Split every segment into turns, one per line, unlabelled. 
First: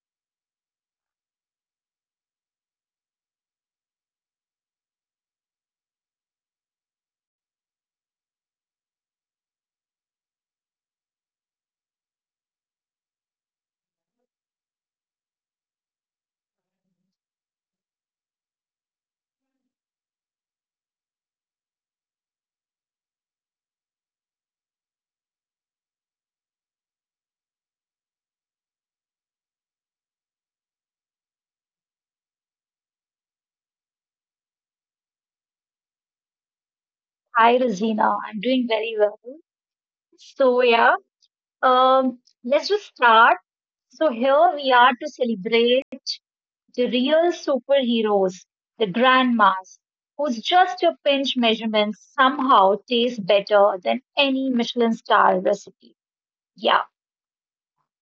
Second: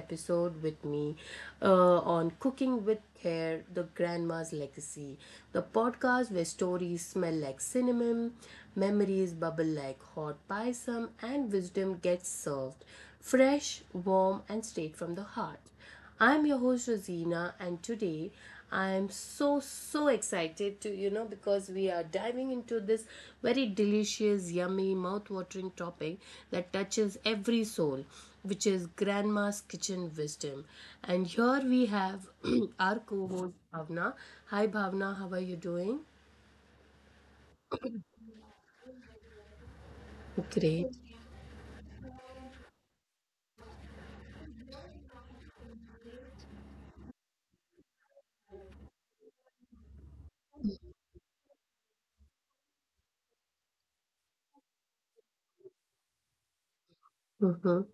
episode with me on Cooking with Care The Grandma's Legacy, the podcast where stories smell like cinnamon, memories bubble like hot pisum, and wisdom gets served fresh, warm, and straight from the heart. I'm your host Rosina, and today I am so excited to because we are diving into this very delicious, yummy, mouth-watering topic that touches every soul, which is grandma's kitchen wisdom. And here we have our co-host Bhavna. Hi Bhavna, how are you doing?
Hi, Rosina. I'm doing very well. So,
Great.
yeah, um, let's just start. So here we are to celebrate the real superheroes, the grandmas, who's just a pinch measurement somehow taste better than any Michelin star recipe. Yeah,
Mhm.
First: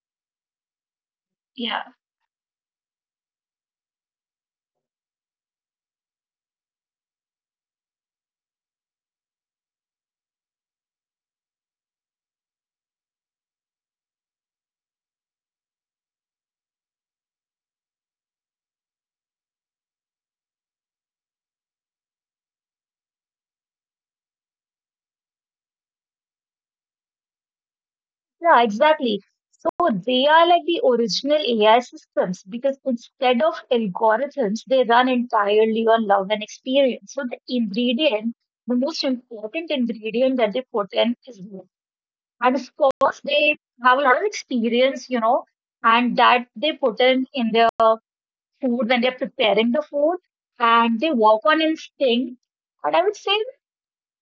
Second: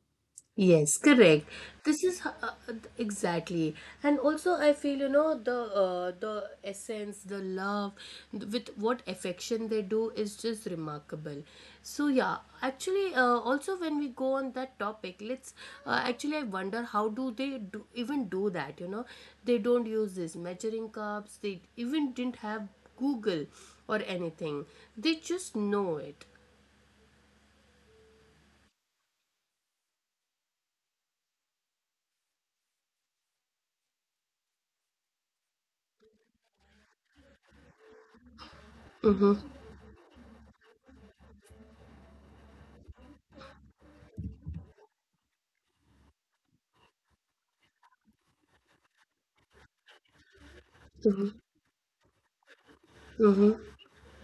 Yes, correct.
yeah.
Exactly, and also I feel the essence, the love, with what affection they do is just remarkable. So yeah, actually, also when we go on that topic, let's actually I wonder how do they do even do that? You know, they don't use these measuring cups. They even didn't have Google or anything. They just know it.
Yeah, exactly. So they are like the original AI systems because instead of algorithms, they run entirely on love and experience. The most important ingredient that they put in is love. And of course, they have a lot of experience, and that they put in their food when they're preparing the food, and they work on instinct. And I would say
Mm-hmm.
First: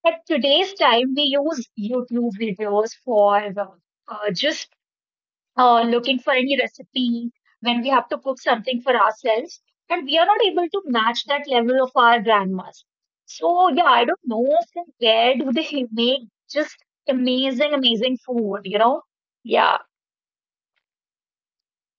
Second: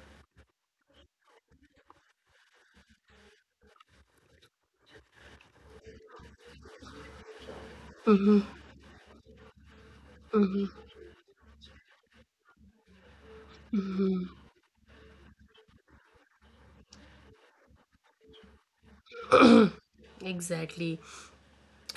at today's time, we use YouTube videos for just looking for any recipe when we have to cook something for ourselves, and we are not able to match that level of our grandmas. So yeah, I don't know from where do they make just amazing food, you know. Yeah.
Exactly.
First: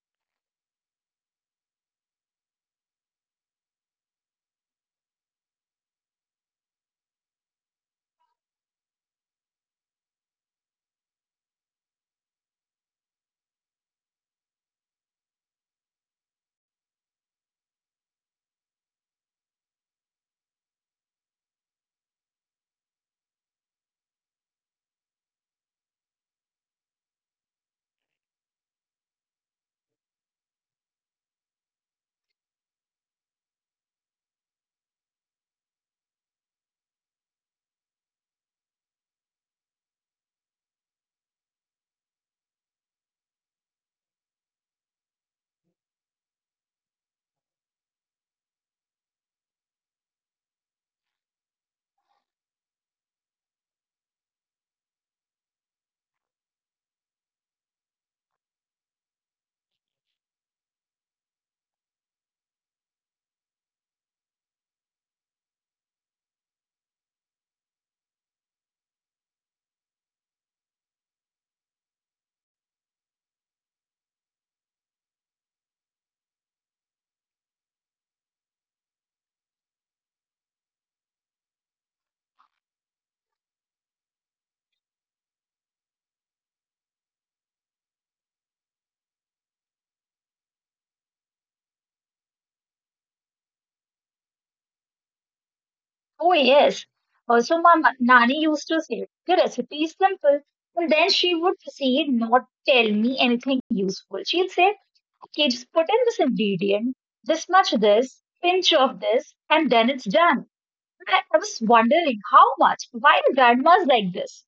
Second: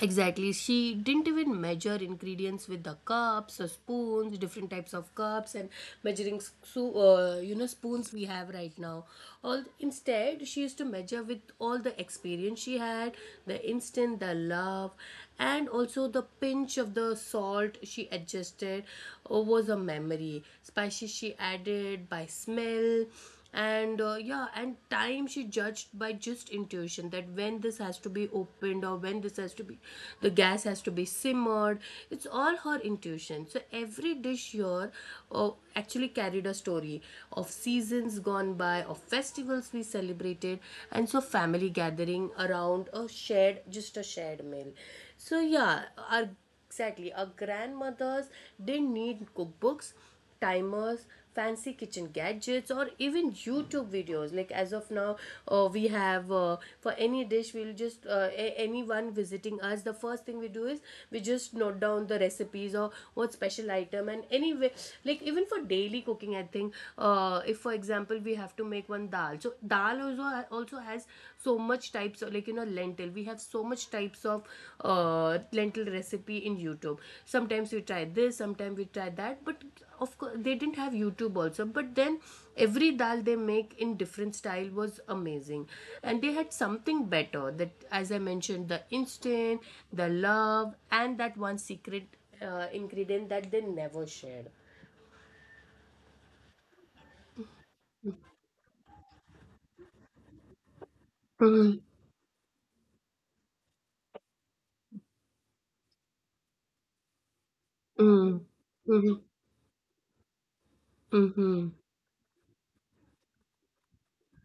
Exactly. She didn't even measure ingredients with the cups or spoons, different types of cups and measuring so, you know spoons we have right now. All instead, she used to measure with all the experience she had, the instant, the love, and also the pinch of the salt she adjusted was a memory. Spices she added by smell and yeah and time she judged by just intuition that when this has to be opened or when this has to be the gas has to be simmered. It's all her intuition. So every dish here actually carried a story of seasons gone by, of festivals we celebrated, and so family gathering around a shared just a shared meal. So yeah, our Exactly. Our grandmothers didn't need cookbooks, timers, fancy kitchen gadgets, or even YouTube videos like as of now. We have for any dish we'll just anyone visiting us, the first thing we do is we just note down the recipes or what special item. And anyway, like even for daily cooking I think, if for example we have to make one dal, so dal also has so much types of, like, you know, lentil. We have so much types of lentil recipe in YouTube. Sometimes we try this, sometimes we try that, but of course they didn't have YouTube also, but then every dal they make in different style was amazing. And they had something better that, as I mentioned, the instant, the love, and that one secret ingredient that they never shared.
Oh yes, also my nani used to say the recipe is simple, and then she would proceed not tell me anything useful. She'd say, okay, just put in this ingredient, this much of this,
Mm-hmm.
pinch of
Mm-hmm.
this, and then it's done. I was
Mm-hmm.
wondering how much. Why the grandma's like this?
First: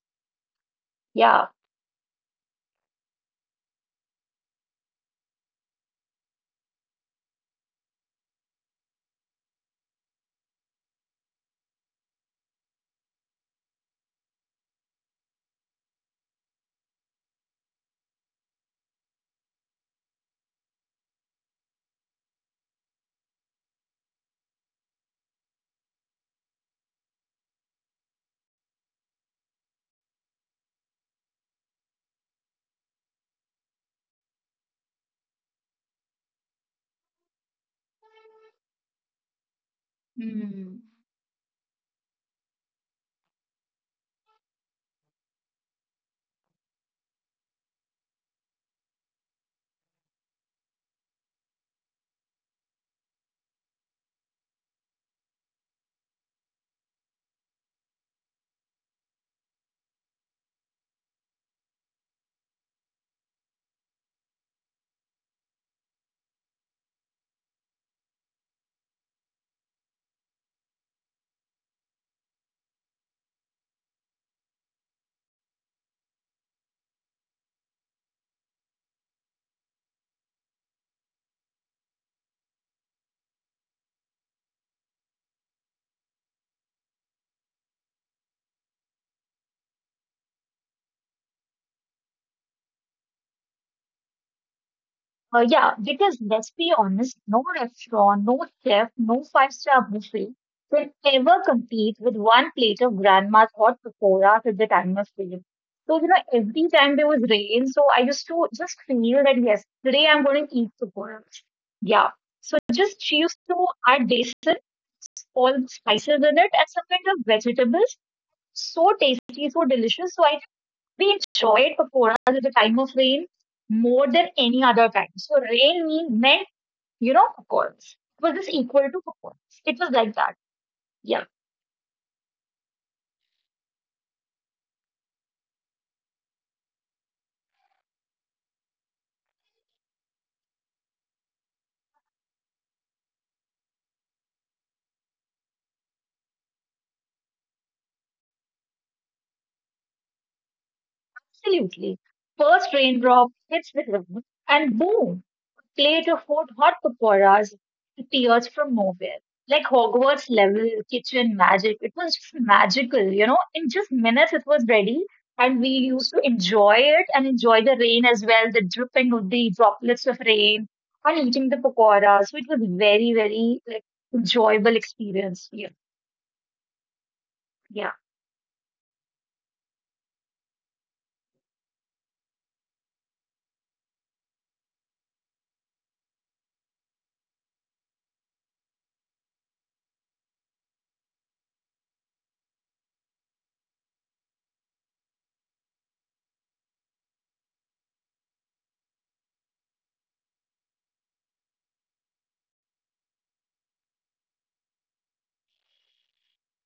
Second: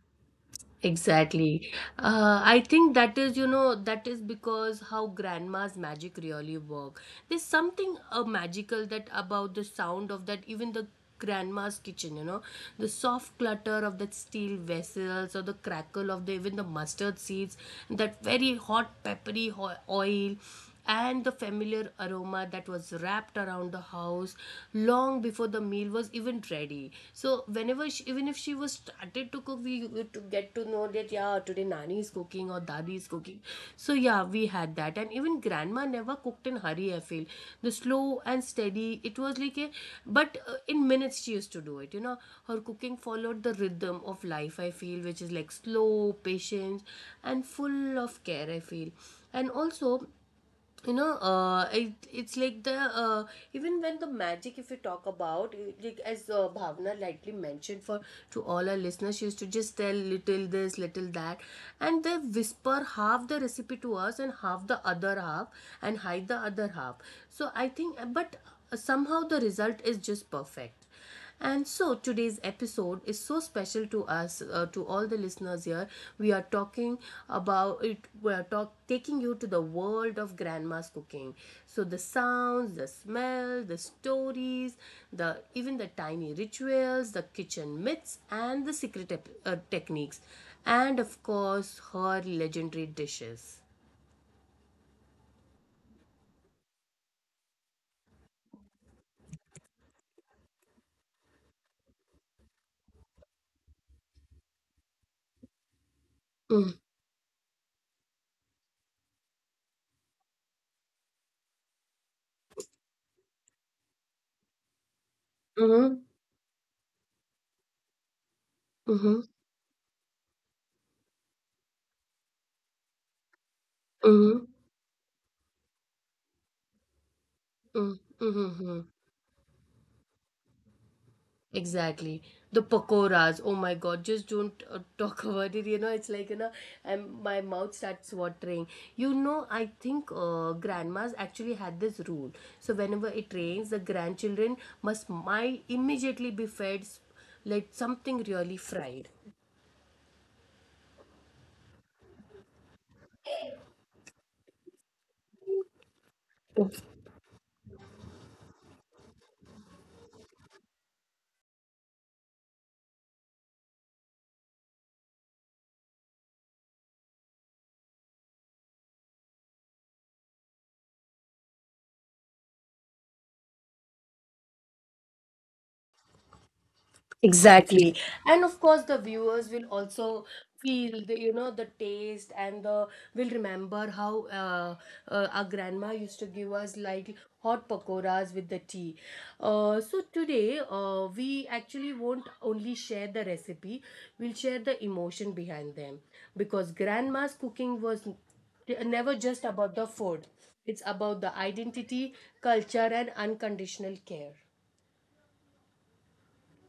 Yeah.
Exactly. I think that is, you know, that is because how grandma's magic really work. There's something magical that about the sound of that, even the grandma's kitchen, you know, the soft clutter of that steel vessels or the crackle of the even the mustard seeds, that very hot peppery oil and the familiar aroma that was wrapped around the house long before the meal was even ready. So whenever she, even if she was started to cook, we would to get to know that yeah, today nani is cooking or dadi is cooking. So yeah, we had that. And even grandma never cooked in hurry, I feel, the slow and steady, it was like a, but in
Hmm.
minutes she used to do it, you know. Her cooking followed the rhythm of life, I feel, which is like slow patience and full of care, I feel. And also, you know, it, it's like the uh, even when the magic if you talk about like as Bhavna lightly mentioned, for to all our listeners, she used to just tell little this little that, and they whisper half the recipe to us and half the other half and hide the other half. So I think, but somehow the result is just perfect. And so today's episode is so special to us, to all the listeners here. We are talking about it. We are taking you to the world of grandma's cooking. So the sounds, the smell, the stories, the even the tiny rituals, the kitchen myths, and the secret techniques, and of course her legendary dishes.
Yeah, because let's be honest, no restaurant, no chef, no five-star buffet can ever compete with one plate of grandma's hot pakoras at the time of sale. So, you know, every
Mm-hmm.
time there was rain, so I used to just feel that yes, today I'm going to eat pakoras. Yeah. So just she used to add basin, all the
Mm-hmm.
spices in it, and some kind of vegetables. So tasty, so delicious. So I, we enjoyed pakoras at the time of rain more than
Mm-hmm.
any other time. So rain meant, you know, pakoras. It was just
Mm-hmm.
equal to pakoras. It was like that. Yeah,
Exactly. The pakoras. Oh my God, just don't talk about it. You know, it's like, you know, I'm, my mouth starts watering. You know, I think grandmas actually had this rule. So, whenever it rains, the grandchildren must might immediately be fed like something really fried.
absolutely. First raindrop hits the ground and boom, plate of hot, hot pakoras appears from nowhere. Like Hogwarts level kitchen magic. It was just magical, you know. In just minutes, it was ready. And we used to enjoy it and enjoy the rain as well, the dripping of the droplets of rain and eating the pakoras. So it was very, very, like, enjoyable experience. Yeah, yeah,
Exactly. And of course, the viewers will also feel the, you know, the taste and the will remember how our grandma used to give us like hot pakoras with the tea. So today, we actually won't only share the recipe, we'll share the emotion behind them because grandma's cooking was never just about the food. It's about the identity, culture, and unconditional care.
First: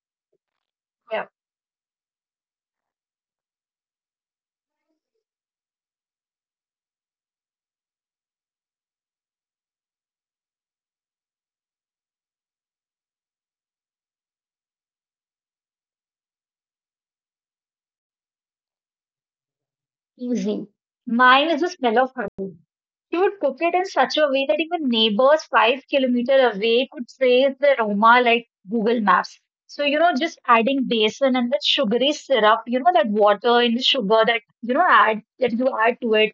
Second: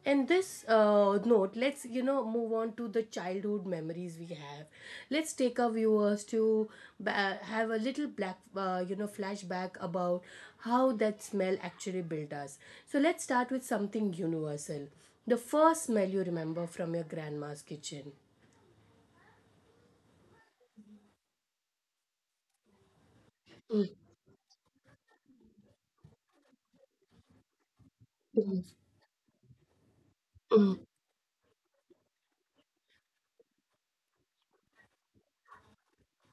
And this
yeah.
note, let's move on to the childhood memories we have. Let's take our viewers to have a little black, you know, flashback about how that smell actually built us. So let's start with something universal. The first smell you remember from your grandma's kitchen.
Easy. Mine is the smell of honey. She would cook it in such a way that even neighbors 5 kilometers away could trace the aroma like
Mm-hmm.
Google Maps. So, you know, just adding basin and that sugary syrup, you know, that water in the sugar that, you know, add that you add to it.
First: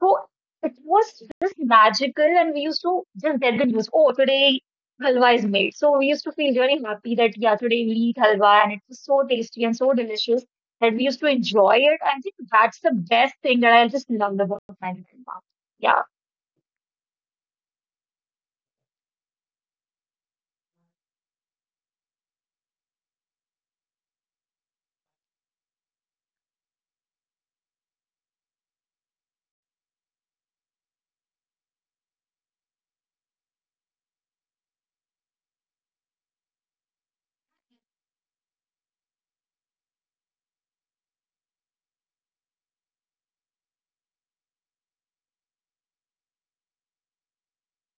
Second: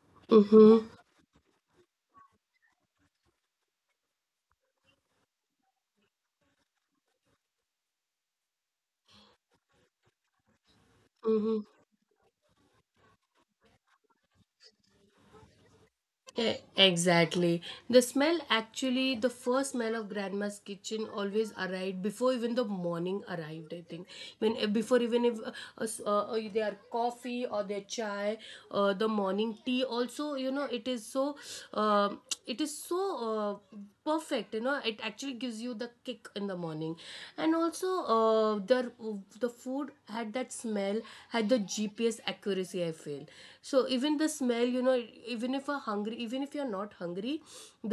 So it
Mm-hmm.
was just magical, and we used to just get the news. Oh, today halwa is made. So we used to feel really happy that yeah, today we eat halwa, and it was so tasty and so delicious that we used to enjoy it. I think that's the best thing that I just loved about my grandma. Yeah,
Exactly. The smell actually, the first smell of grandma's kitchen always arrived before even the morning arrived. I think when before even if s- their coffee or their chai, the morning tea also, you know, it is so, um it is so. Perfect, you know, it actually gives you the kick in the morning. And also uh, the the food had that smell, had the GPS accuracy, I feel. So even the smell, you know, even if you're hungry, even if you're not hungry,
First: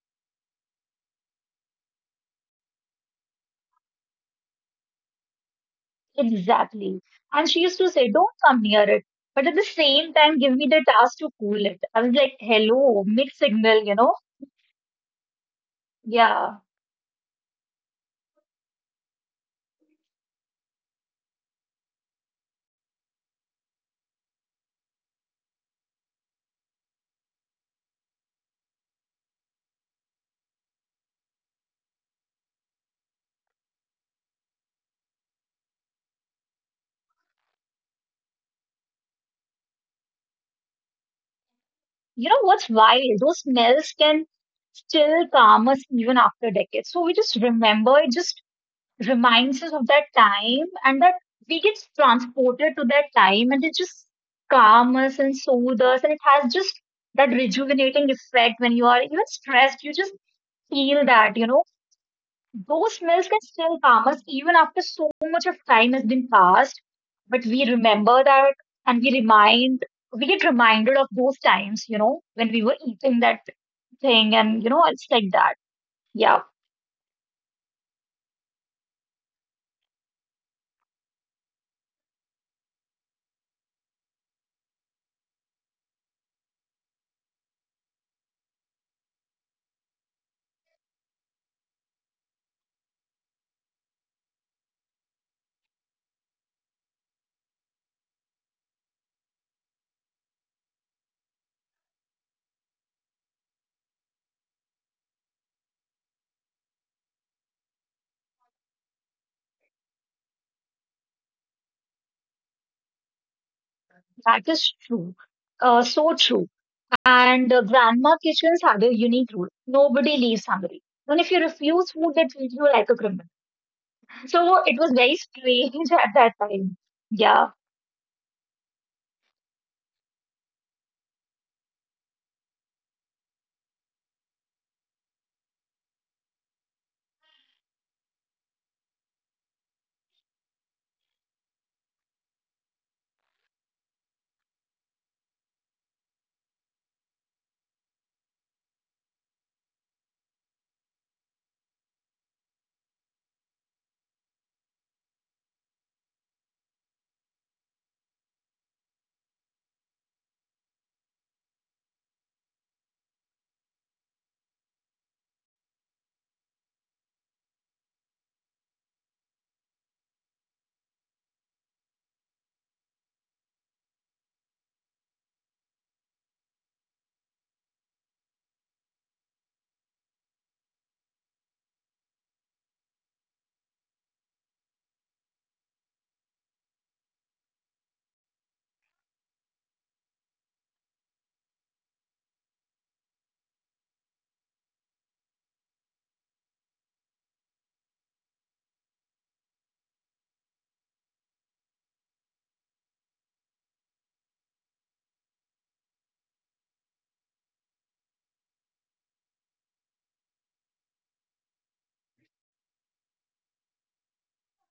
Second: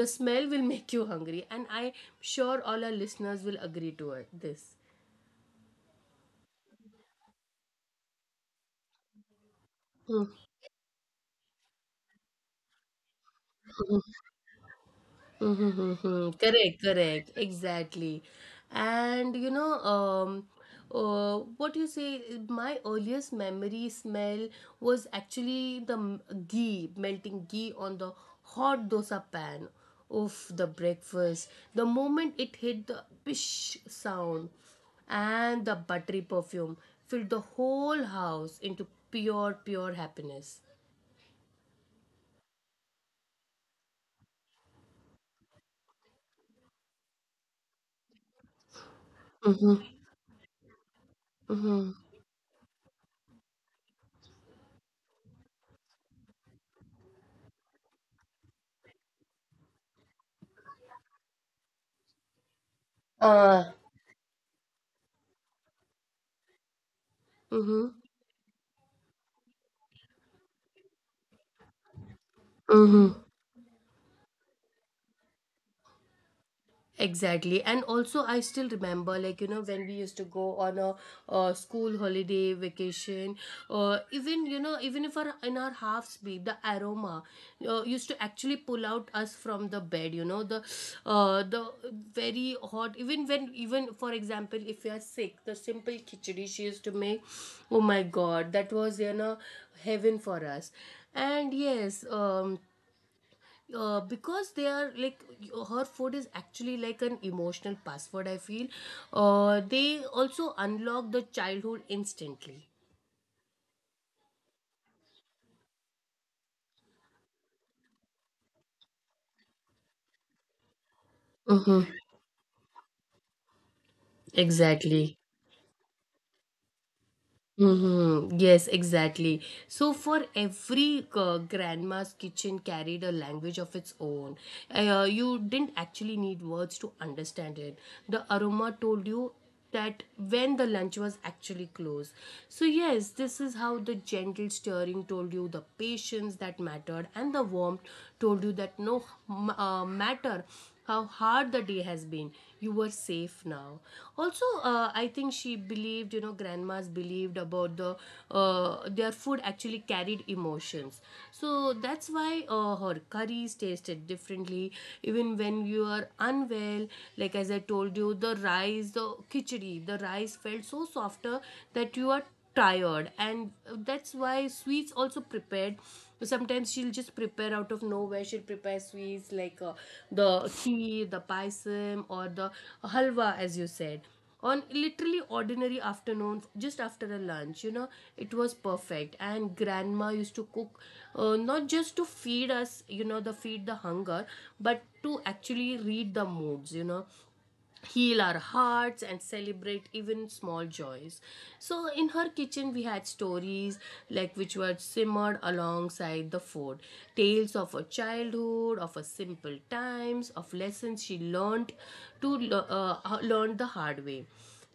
the smell will make you hungry. And I'm sure all our listeners will agree to it, this
exactly. And she used to say, "Don't come near it." But at the same time, give me the task to cool it. I was like, hello, mixed signal, you know?
Hmm. hmm
Yeah.
Correct, exactly. And you know, what you say, my earliest memory smell was actually ghee, melting ghee on the hot dosa pan of the breakfast. The moment it hit the pish sound and the buttery perfume filled the whole house into pure happiness.
You know what's wild? Those smells can still calm us even after decades. So we just remember, it just reminds us
Mm-hmm.
of that time, and that we get
Mm-hmm.
transported to that time, and it just calms us and soothes us. And it has just that rejuvenating effect when you are even stressed, you just feel that, you know. Those smells can
Uh,
still calm us even after so much of time has been passed, but we
Mm-hmm.
remember that, and we get reminded of those times, you know, when we were
mm-hmm.
eating that thing and, you know, it's like that. Yeah,
Exactly. And also, I still remember, like, you know, when we used to go on a, uh, school holiday vacation, even, you know, even if our, in our half sleep, the aroma used to actually pull out us from the bed, you know, the very hot, even when, even for example, if you are sick, the simple khichdi she used to make, oh my God, that was, you know, heaven for us. And yes, because they are like her food is actually like an emotional password, I feel. They also unlock the childhood instantly.
that is true. So true. And grandma kitchens had a unique rule. Nobody leaves hungry. And if you
Mm-hmm.
refuse food, they treat you like a criminal. So it was very
exactly
strange at that time. Yeah.
Mm-hmm. Yes, exactly. So, for every grandma's kitchen carried a language of its own. You didn't actually need words to understand it. The aroma told you that when the lunch was actually closed. So, yes, this is how the gentle stirring told you the patience that mattered, and the warmth told you that no matter how hard the day has been, you were safe now. Also I think she believed, you know, grandmas believed about the their food actually carried emotions. So that's why her curries tasted differently even when you are unwell. Like as I told you, the rice, the khichdi, the rice felt so softer that you are tired. And that's why sweets also prepared. Sometimes she'll just prepare out of nowhere, she'll prepare sweets like the kheer, the paisim, or the halwa as you said, on literally ordinary afternoons just after a lunch, you know. It was perfect. And grandma used to cook not just to feed us, you know, the feed the hunger, but to actually read the moods, you know, heal our hearts and celebrate even small joys. So in her kitchen we had stories, like, which were simmered alongside the food, tales of her childhood, of her simple times, of lessons she learned to learned the hard way.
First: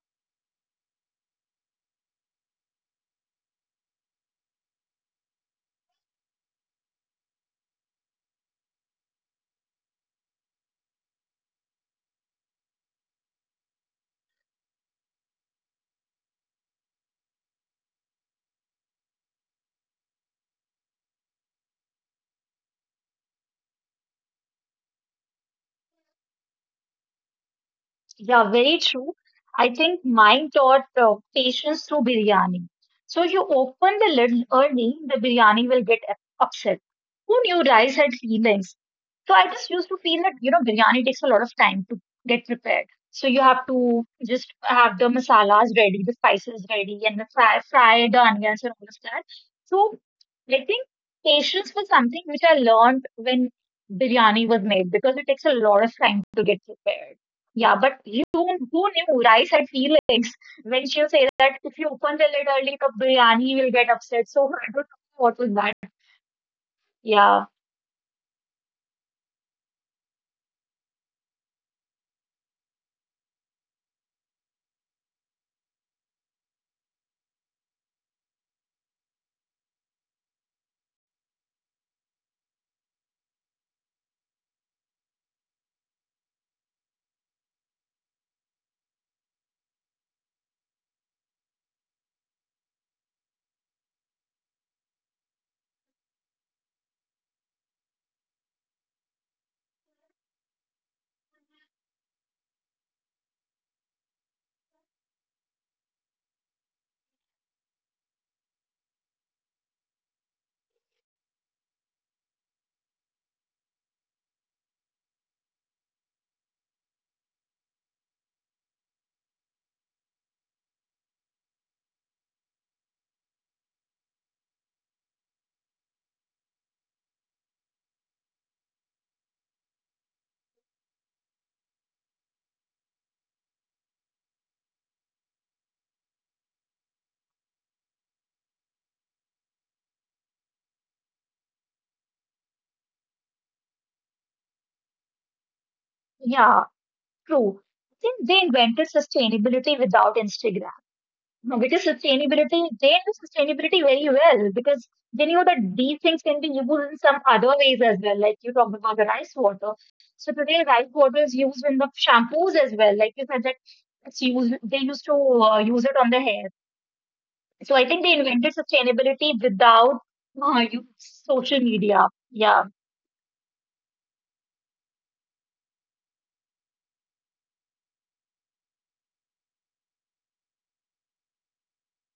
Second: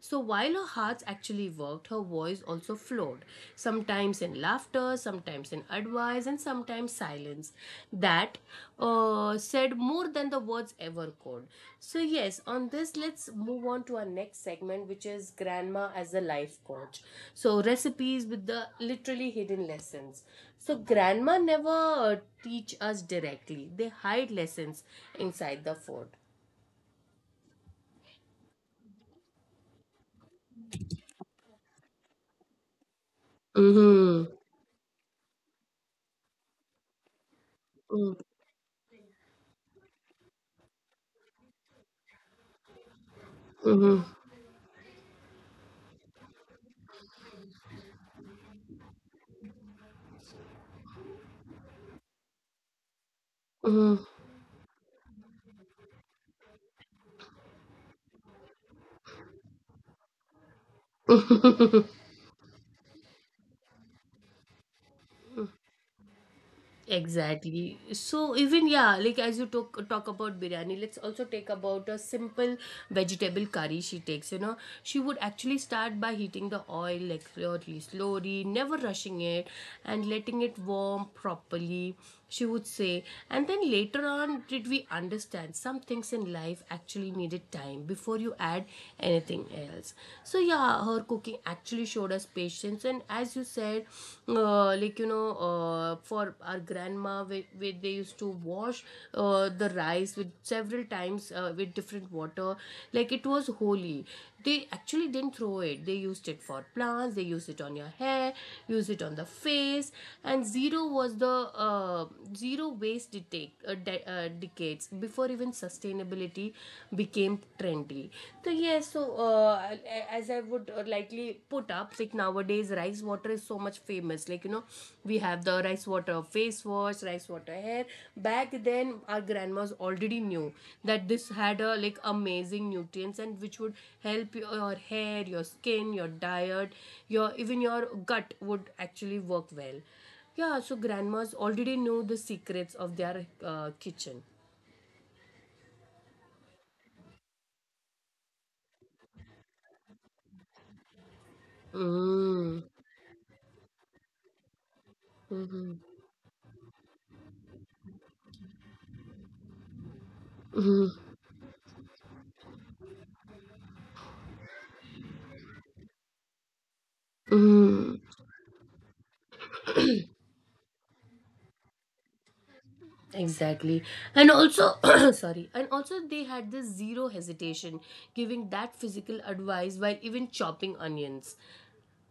So while her hearts actually worked, her voice also flowed, sometimes in laughter, sometimes in advice, and sometimes silence. That said more than the words ever could. So, yes, on this, let's move on to our next segment, which is Grandma as a life coach. So, recipes with the literally hidden lessons. So, Grandma never teach us directly, they hide lessons inside the food.
Yeah, very true. I think mine taught patience through biryani. So you open the
Mm-hmm.
lid early, the biryani will upset. Who knew rice had feelings? So I just used to feel that, you know, biryani takes a lot of time to get prepared. So you have
Mm-hmm.
to just have the masalas ready, the spices ready, and fry the onions and all of that. So I think patience was something which I learned when
Mm-hmm.
biryani was made because it takes a lot of time to get prepared. Yeah, but you, who knew rice had feelings, when she'll say that if you open the lid early, the biryani will get upset. So I don't know what was that. Yeah,
Exactly. So even yeah, like as you talk about biryani, let's also take about a simple vegetable curry she takes. You know, she would actually start by heating the oil like slowly, slowly, never rushing it, and letting it warm properly she would say. And then later on, did we understand some things in life actually needed time before you add anything else? So, yeah, her cooking actually showed us patience. And as you said, for our grandma, where they used to wash the rice with several times with different water, like it was holy. They actually didn't throw it, they used it for plants, they used it on your hair, used it on the face. And zero waste decades before even sustainability became trendy. So yes. As I would likely put up, like nowadays rice water is so much famous. We have the rice water face wash, rice water hair. Back then our grandmas already knew that this had a like amazing nutrients, and which would help your hair, your skin, your diet, your even your gut would actually work well. Yeah, so grandmas already knew the secrets of their kitchen.
yeah, true. I think they invented sustainability without Instagram. No, because sustainability,
Mm.
they knew sustainability very well because they knew that
Mhm.
these things can be used in some other ways as well. Like you talked about the rice water. So today, rice water is used in the shampoos as well. Like you said that it's used, they used to use it on the hair. So I think they invented sustainability without social media. Yeah.
Exactly. And also, sorry, and also they had this zero hesitation giving that physical advice while even chopping onions,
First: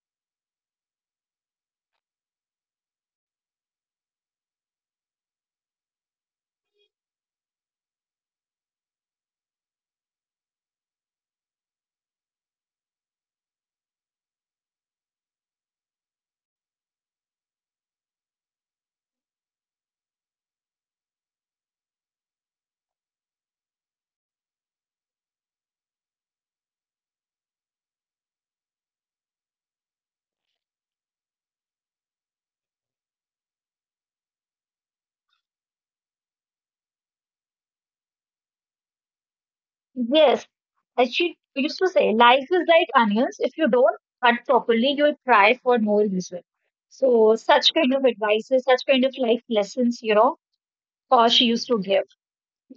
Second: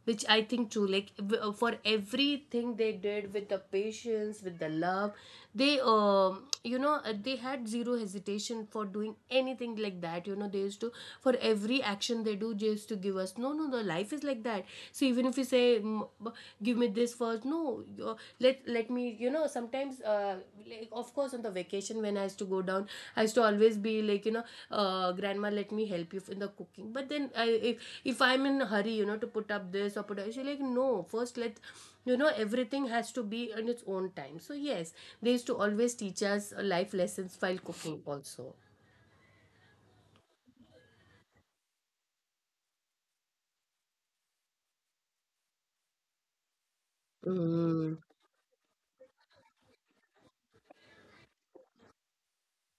which I think too, like for everything they did with the patience, with the love, they had zero hesitation for doing anything like that. You know, they used to, for every action they do, they used to give us, no, no, the life is like that. So even if you say, "Mm, give me this first, no, let me, you know sometimes like of course on the vacation when I used to go down, I used to always be like, grandma, let me help you in the cooking, but then I, if I'm in a hurry, to put up this or put up, she's like, no, first let you know everything has to be in its own time." So yes, they used to always teach us life lessons while cooking also.
Yes. As she used to say, life is like onions. If you don't cut properly, you'll cry for no reason. So such kind
Mm.
of advices, such kind of life lessons, you know, she used to give.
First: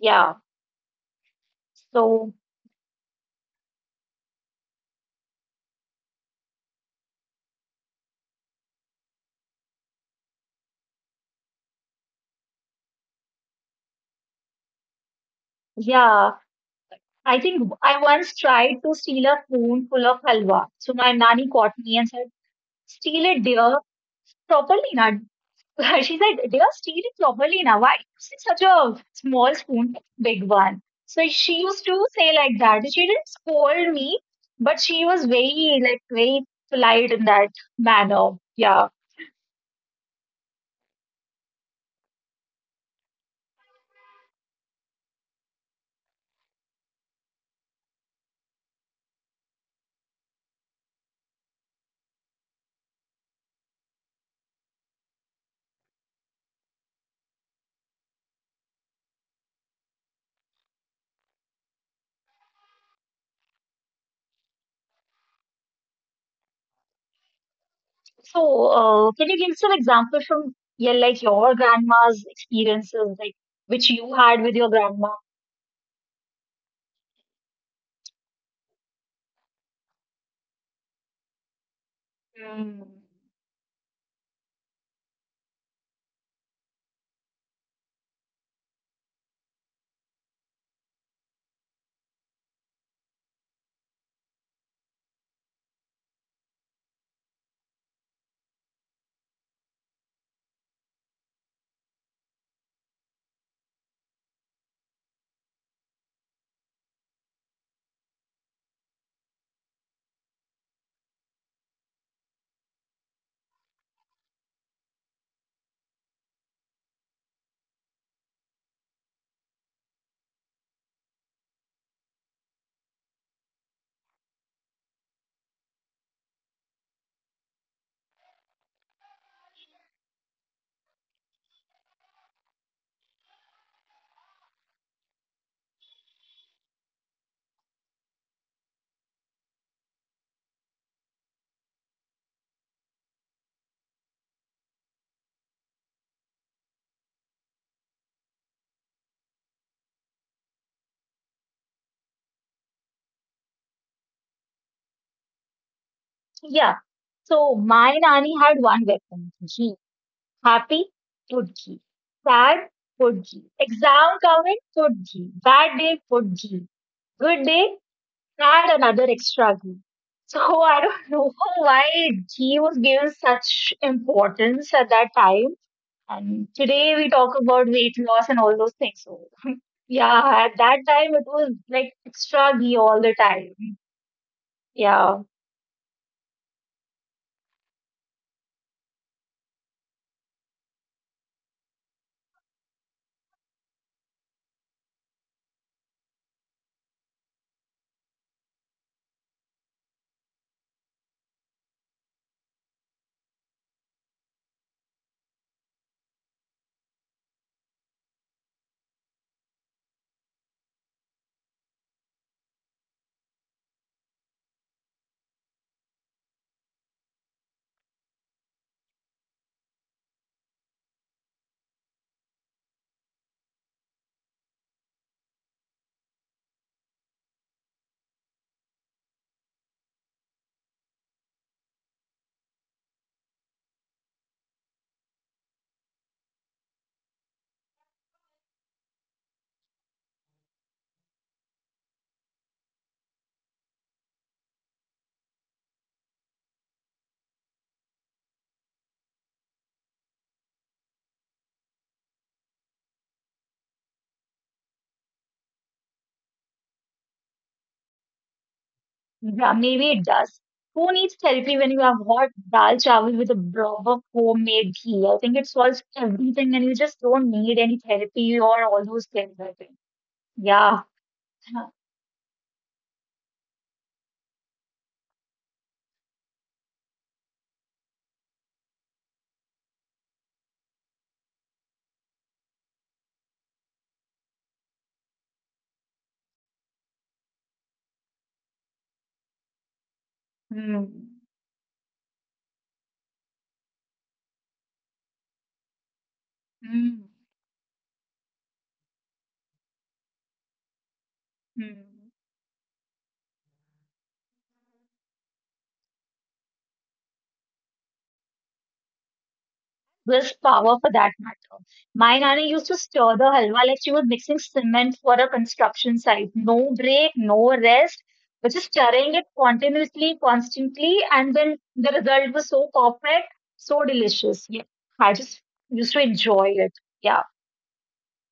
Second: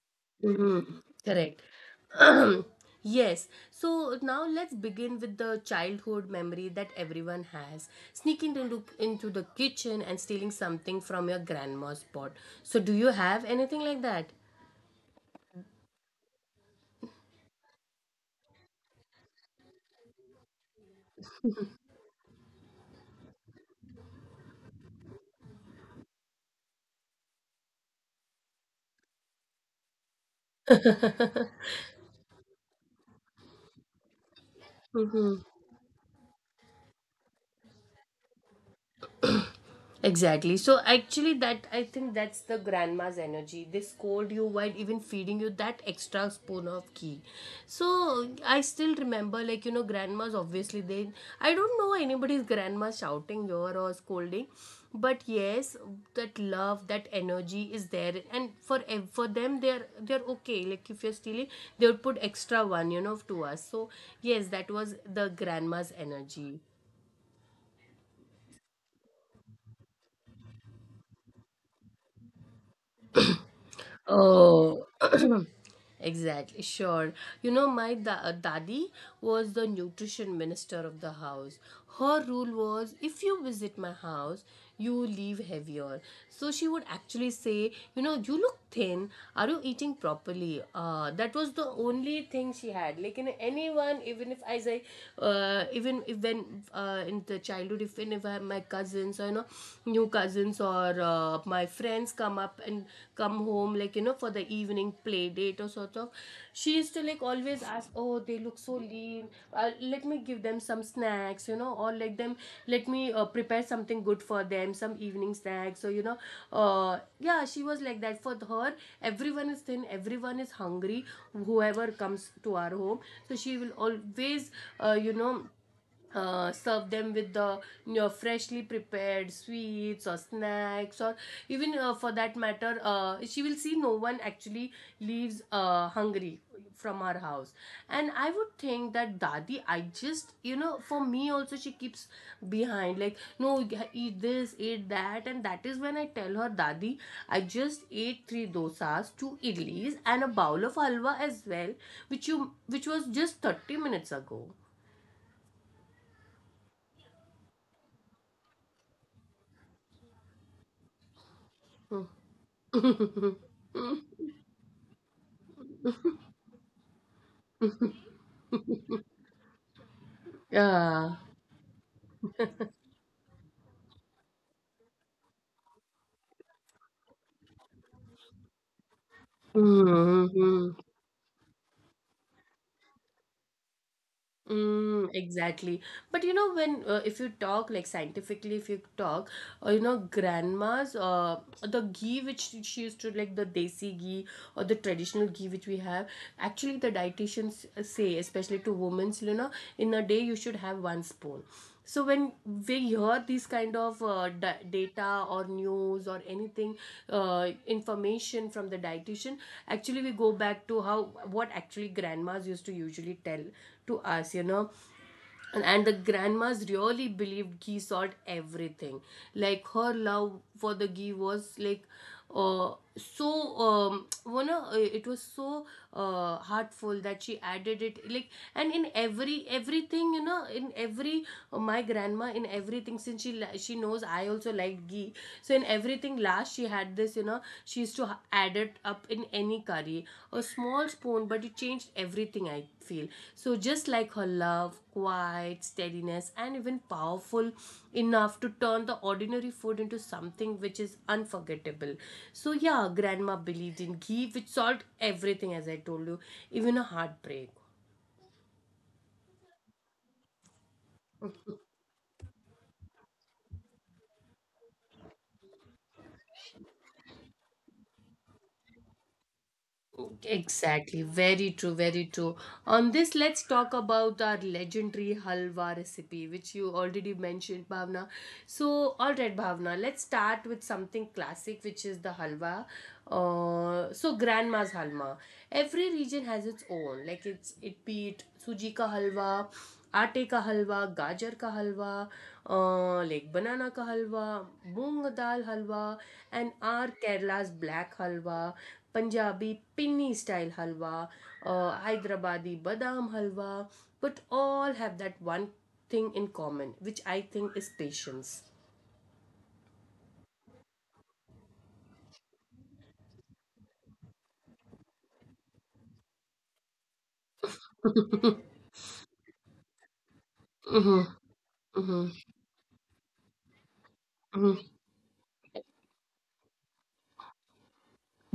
Yeah.
Mm-hmm. Correct.
So
Yes. So now let's begin with the childhood memory that everyone has. Sneaking into the kitchen and stealing something from your grandma's pot. So do you have anything like that?
yeah. I think I once tried to steal a spoon full of halwa. So my nanny caught me and said, "Steal it, dear. Properly, na. She said, dear, steer it properly now. Why using such a small spoon, big one?" So she used to say like that. She didn't scold me, but she was very, like, very polite in that manner. Yeah.
Exactly. So actually that, I think that's the grandma's energy. They scold you while even feeding you that extra spoon of ghee. So I still remember, grandmas obviously, they, I don't know anybody's grandma shouting here or scolding, but yes, that love, that energy is there. And for for them, they're okay, like if you're stealing, they would put extra one, to us. So yes, that was the grandma's energy.
So can you give some example from, yeah, like your grandma's experiences, like which you had with your
Oh,
grandma?
exactly. Sure. You know, my daddy was the nutrition minister of the house. Her rule
Hmm.
was, if you visit my house, you leave heavier. So she would actually say, "You know, you look thin. Are you eating properly?" That was the only thing she had. Like, in anyone, even if I say, even if when in the childhood, if I have my cousins or, you know, new cousins or my friends come up and come home, for the evening play date or sort of, she used to like always ask, "Oh, they look so lean, let me give them some snacks, or let them, let me prepare something good for them, some evening snacks." So yeah, she was like that. For her, everyone is thin, everyone is hungry, whoever comes to our home. So she will always, uh, you know serve them with the freshly prepared sweets or snacks, or even for that matter, she will see no one actually leaves hungry from her house. And I would think that, dadi, I just, for me also she keeps behind, like, "No, yeah, eat this, eat that." And that is when I tell her, "Dadi, I just ate three dosas, two idlis and a bowl of halwa as well, which was just 30 minutes ago."
Yeah. So my nanny had one weapon. Happy pudgi. Sad pudgi. Exam coming pudgi. Bad day pudgi. Good day. Add another extra G. So I don't
呀，
know why G was given such importance at that time. And today we talk about weight loss and all those things. So
嗯嗯
yeah, at
嗯。
that time it was like extra G all the time.
Mm,
Yeah.
exactly. But you know, when if you talk like scientifically, if you talk, grandmas, the ghee which she used to, like the desi ghee or the traditional ghee which we have, actually, the dietitians say, especially to women, you know, in a day you should have one spoon. So when we hear these kind of data or news or anything, information from the dietitian, actually we go back to how, what actually grandmas used to usually tell to us, you know. And the grandmas really believed ghee solved everything. Like her love for the ghee was like, it was so heartful that she added it, like, and in everything, in every, my grandma in everything, since she knows I also like ghee. So in everything, last past, she had this, she used to add it up in any curry, a small spoon, but it changed everything, I feel. So just like her love, quiet, steadiness and even powerful enough to turn the ordinary food into something which is unforgettable. So yeah, grandma believed in ghee, which solved everything, as I told you, even a heartbreak.
Yeah, maybe it does. Who needs therapy when you have hot dal chawal with a blob of homemade ghee? I think it solves everything, and you just don't need any therapy or all those things. I think. Yeah.
Exactly, very true, very true. On this, let's talk about our legendary halwa recipe, which you already mentioned, Bhavna. So, all right, Bhavna, let's start with something classic, which is the halwa. So, grandma's halwa. Every region has its own, like it's, it be it suji ka halwa, आटे का हलवा
Hmm.
गाजर का हलवा like बनाना का हलवा मूंग दाल हलवा and our
Hmm.
Kerala's black halwa, Punjabi pinni style halwa,
Hmm.
Hyderabadi badam halwa, but all have that one thing in common, which I think is patience.
Willpower for that matter. My nana used to stir the halwa like she was mixing cement for a construction site. No break, no rest, but just stirring it continuously, constantly, and then the result was so perfect, so delicious. Yeah, I just used to enjoy it. Yeah.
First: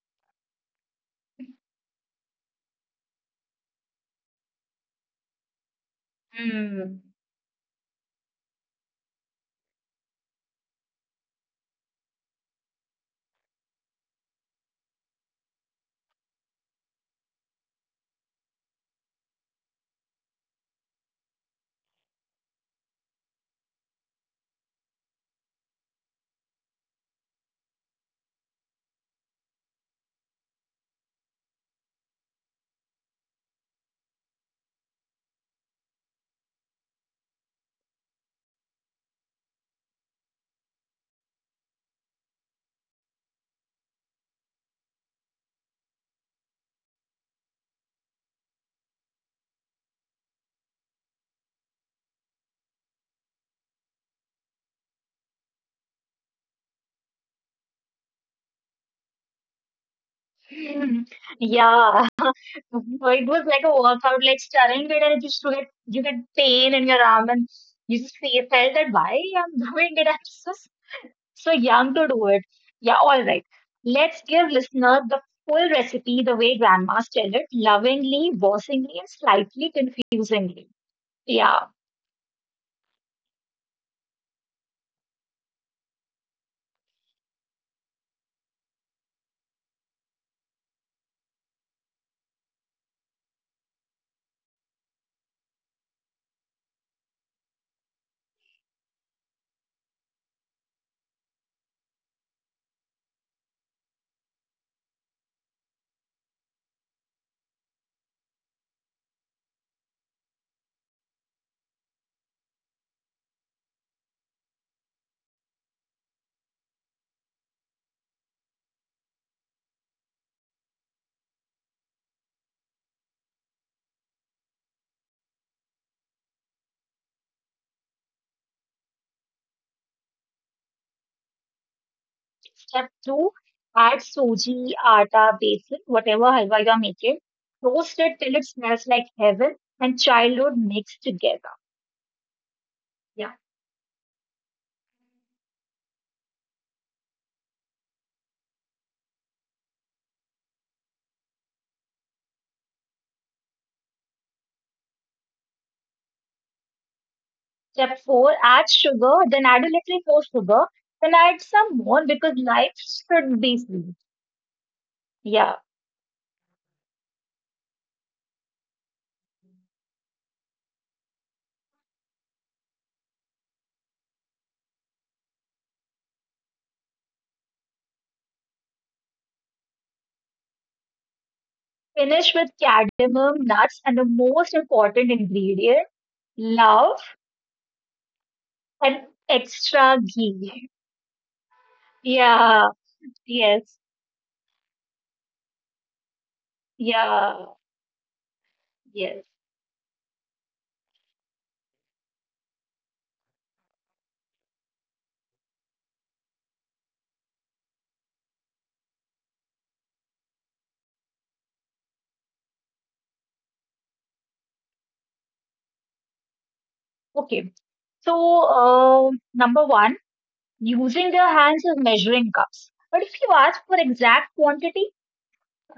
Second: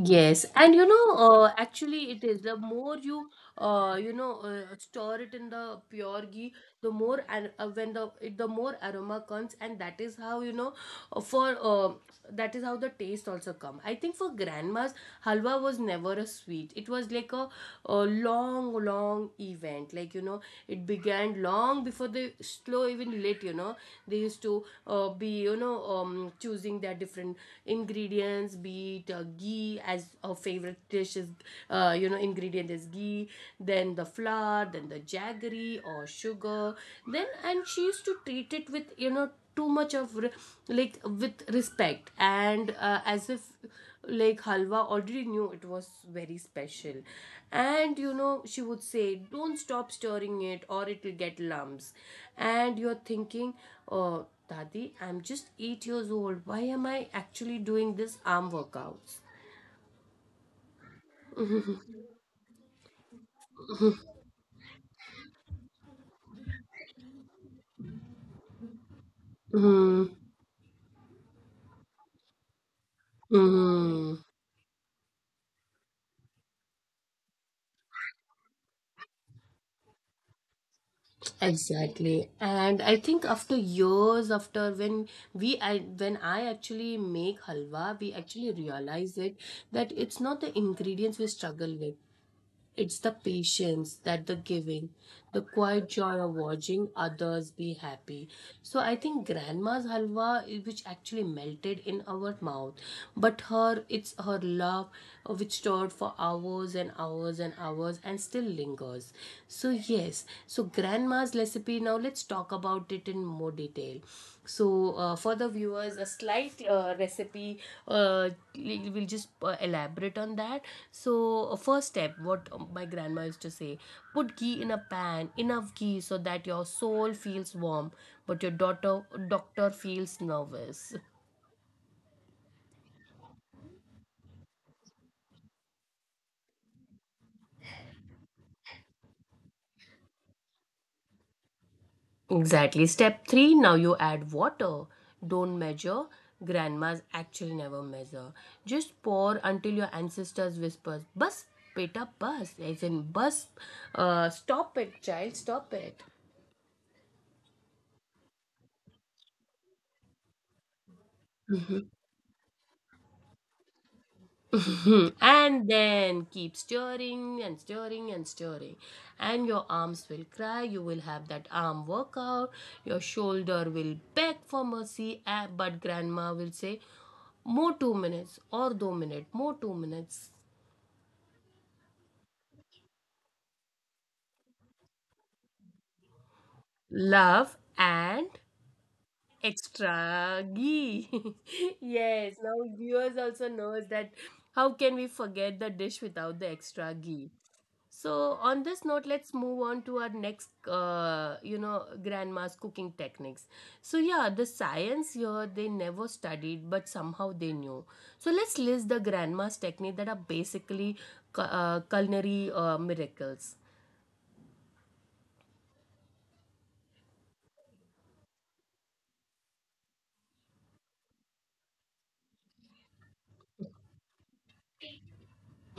Yes, and you know, actually, it is the more you, store it in the pure ghee, the
Mm.
more, and when the more aroma comes, and that is how you know, for that is how the taste also come. I think for grandma's, halwa was never a sweet. It was like a long, long event. Like you know, it began long before the slow even lit. You know, they used to be, choosing their different ingredients, be it ghee, as our favorite dish is, ingredient is ghee, then the flour, then the jaggery or sugar, then, and she used to treat it with, too much of like with respect, and as if, like halwa already knew it was very special. And you know, she would say, don't stop stirring it or it will get lumps. And you're thinking, oh, dadi, I'm just 8 years old, why am I actually doing this arm workouts?
Yeah. It was like a workout, like stirring it, and it used to get you get pain in your arm, and you just felt that why I'm doing
Hmm.
it. I'm so, so Yang to do it. Yeah, all right.
Hmm.
Let's give listener the full recipe the way grandmas tell it, lovingly, bossingly, and slightly confusingly. Yeah.
Exactly. And I think after years, after when we I when I actually make halwa, we actually realize it, that it's not the ingredients we struggle with, it's the patience, that the giving, the quiet joy of watching others be happy. So I think grandma's halwa, which actually melted in our mouth, but her, it's her love, which stored for hours and hours and hours, and still lingers. So yes, so grandma's recipe history. Now let's talk about it in more detail. So for the viewers, a slight recipe. Uh, we'll just elaborate on that. So first step, what my grandma used to say: put ghee in a pan, enough ghee so that your soul feels warm, but your daughter doctor feels nervous.
Step two, add suji, atta, besan, whatever halwa you're making. Roast it till it smells like heaven and childhood mixed together.
Exactly. Step
Yeah.
three, now you add water. Don't measure. Grandmas actually never measure. Just pour until your ancestors whispers, "Bus, beta, bus." As in, bus, stop it, child, stop it.
Step four, add sugar, then add a little more sugar, then add some more because life should be sweet.
Hmm.
Yeah.
And then keep stirring and stirring and stirring. And your arms will cry. You will have that arm workout. Your shoulder will beg for mercy. But grandma will say, more 2 minutes, or 2 minutes, more 2 minutes.
Finish with cadmium nuts and the most important ingredient, love
Love and
and extra
extra
ghee.
ghee. Yes, now
Yeah,
viewers also
yes,
knows that how can we forget the dish without the extra ghee.
yeah,
So on this note,
yes.
let's move on to our next, grandma's cooking techniques. So yeah, the science here they never studied, but somehow they knew. So let's list the grandma's technique that are basically culinary miracles.
Okay, so number one, using their hands as measuring cups. But if you ask for exact quantity,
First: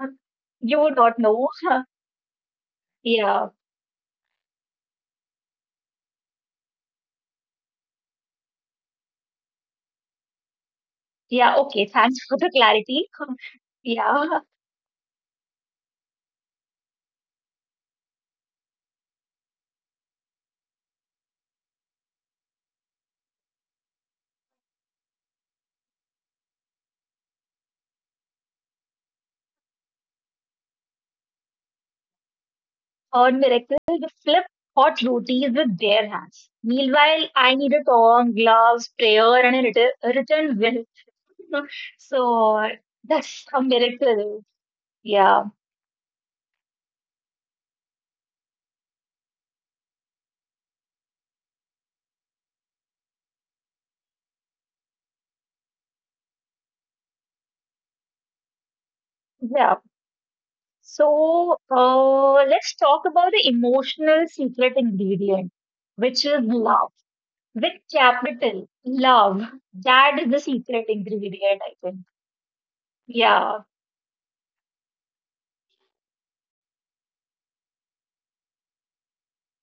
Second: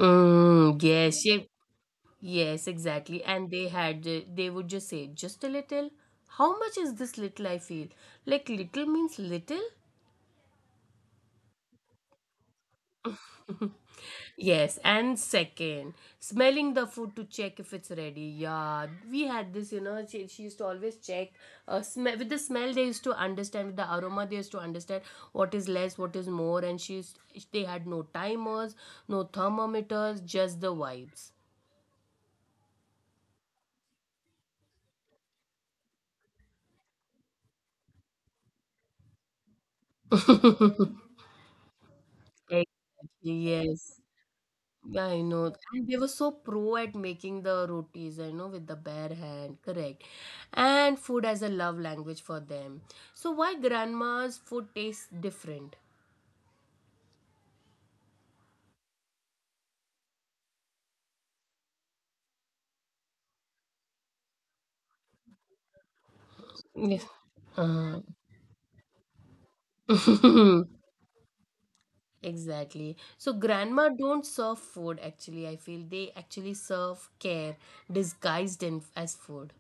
uh, you would not
yes,
know.
she Yes, exactly.
Yeah,
And they would just say, just a little. How much is this little? I feel like little means little.
yeah, okay, thanks for the clarity. Yeah.
Yes, and second, smelling the food to check if it's ready. Yeah, we had this, she used to always check. With the smell, they used to understand. With the aroma, they used to understand what is less, what is more. They had no timers, no thermometers, just the vibes.
Third miracle, they flip hot rotis with bare hands. Meanwhile, I need a tong, gloves, prayer, and a written will. So
Exactly,
that's a
yes.
miracle.
Yeah, I
Yeah,
know. And they were so pro at making the rotis, I know, with the bare hand, correct. And food as a love language for them. So why grandma's food tastes different?
yeah. So let's talk about the emotional secret ingredient, which is love.
Yes.
With
Uh,
capital, love. That is the secret ingredient, I think.
exactly. So
Yeah.
grandma don't serve food actually, I feel. They actually serve care disguised in as food.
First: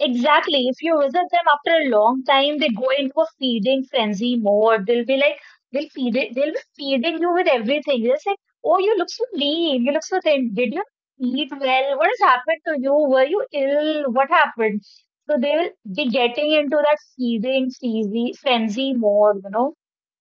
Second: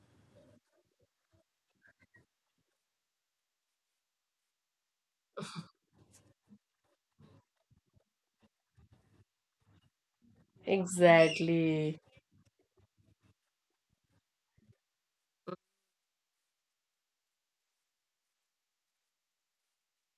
Exactly. If you visit them after a long time, they go into a feeding frenzy mode. They'll be like, they'll feed it, they'll be feeding you with everything. They're just like, oh, you look so lean, you look so thin. Did you eat well?
Exactly.
What has happened to you? Were you ill? What happened? So they will be getting into that feeding frenzy mode, you know?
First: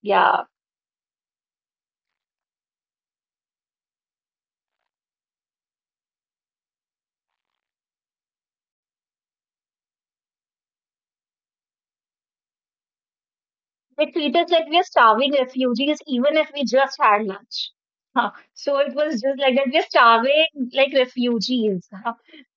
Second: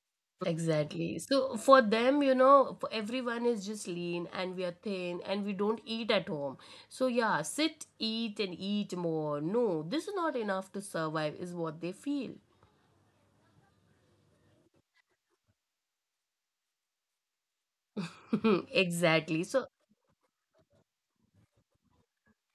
Yeah.
Exactly. So for them, you know, for everyone is just lean and we are thin and we don't eat at home. So yeah, sit, eat, and eat more. No, this is not enough to survive, is what they feel.
They treat us like we are starving refugees, even if we just had lunch. Huh. So it was just
Exactly.
like
So,
that. We're starving like refugees. Huh.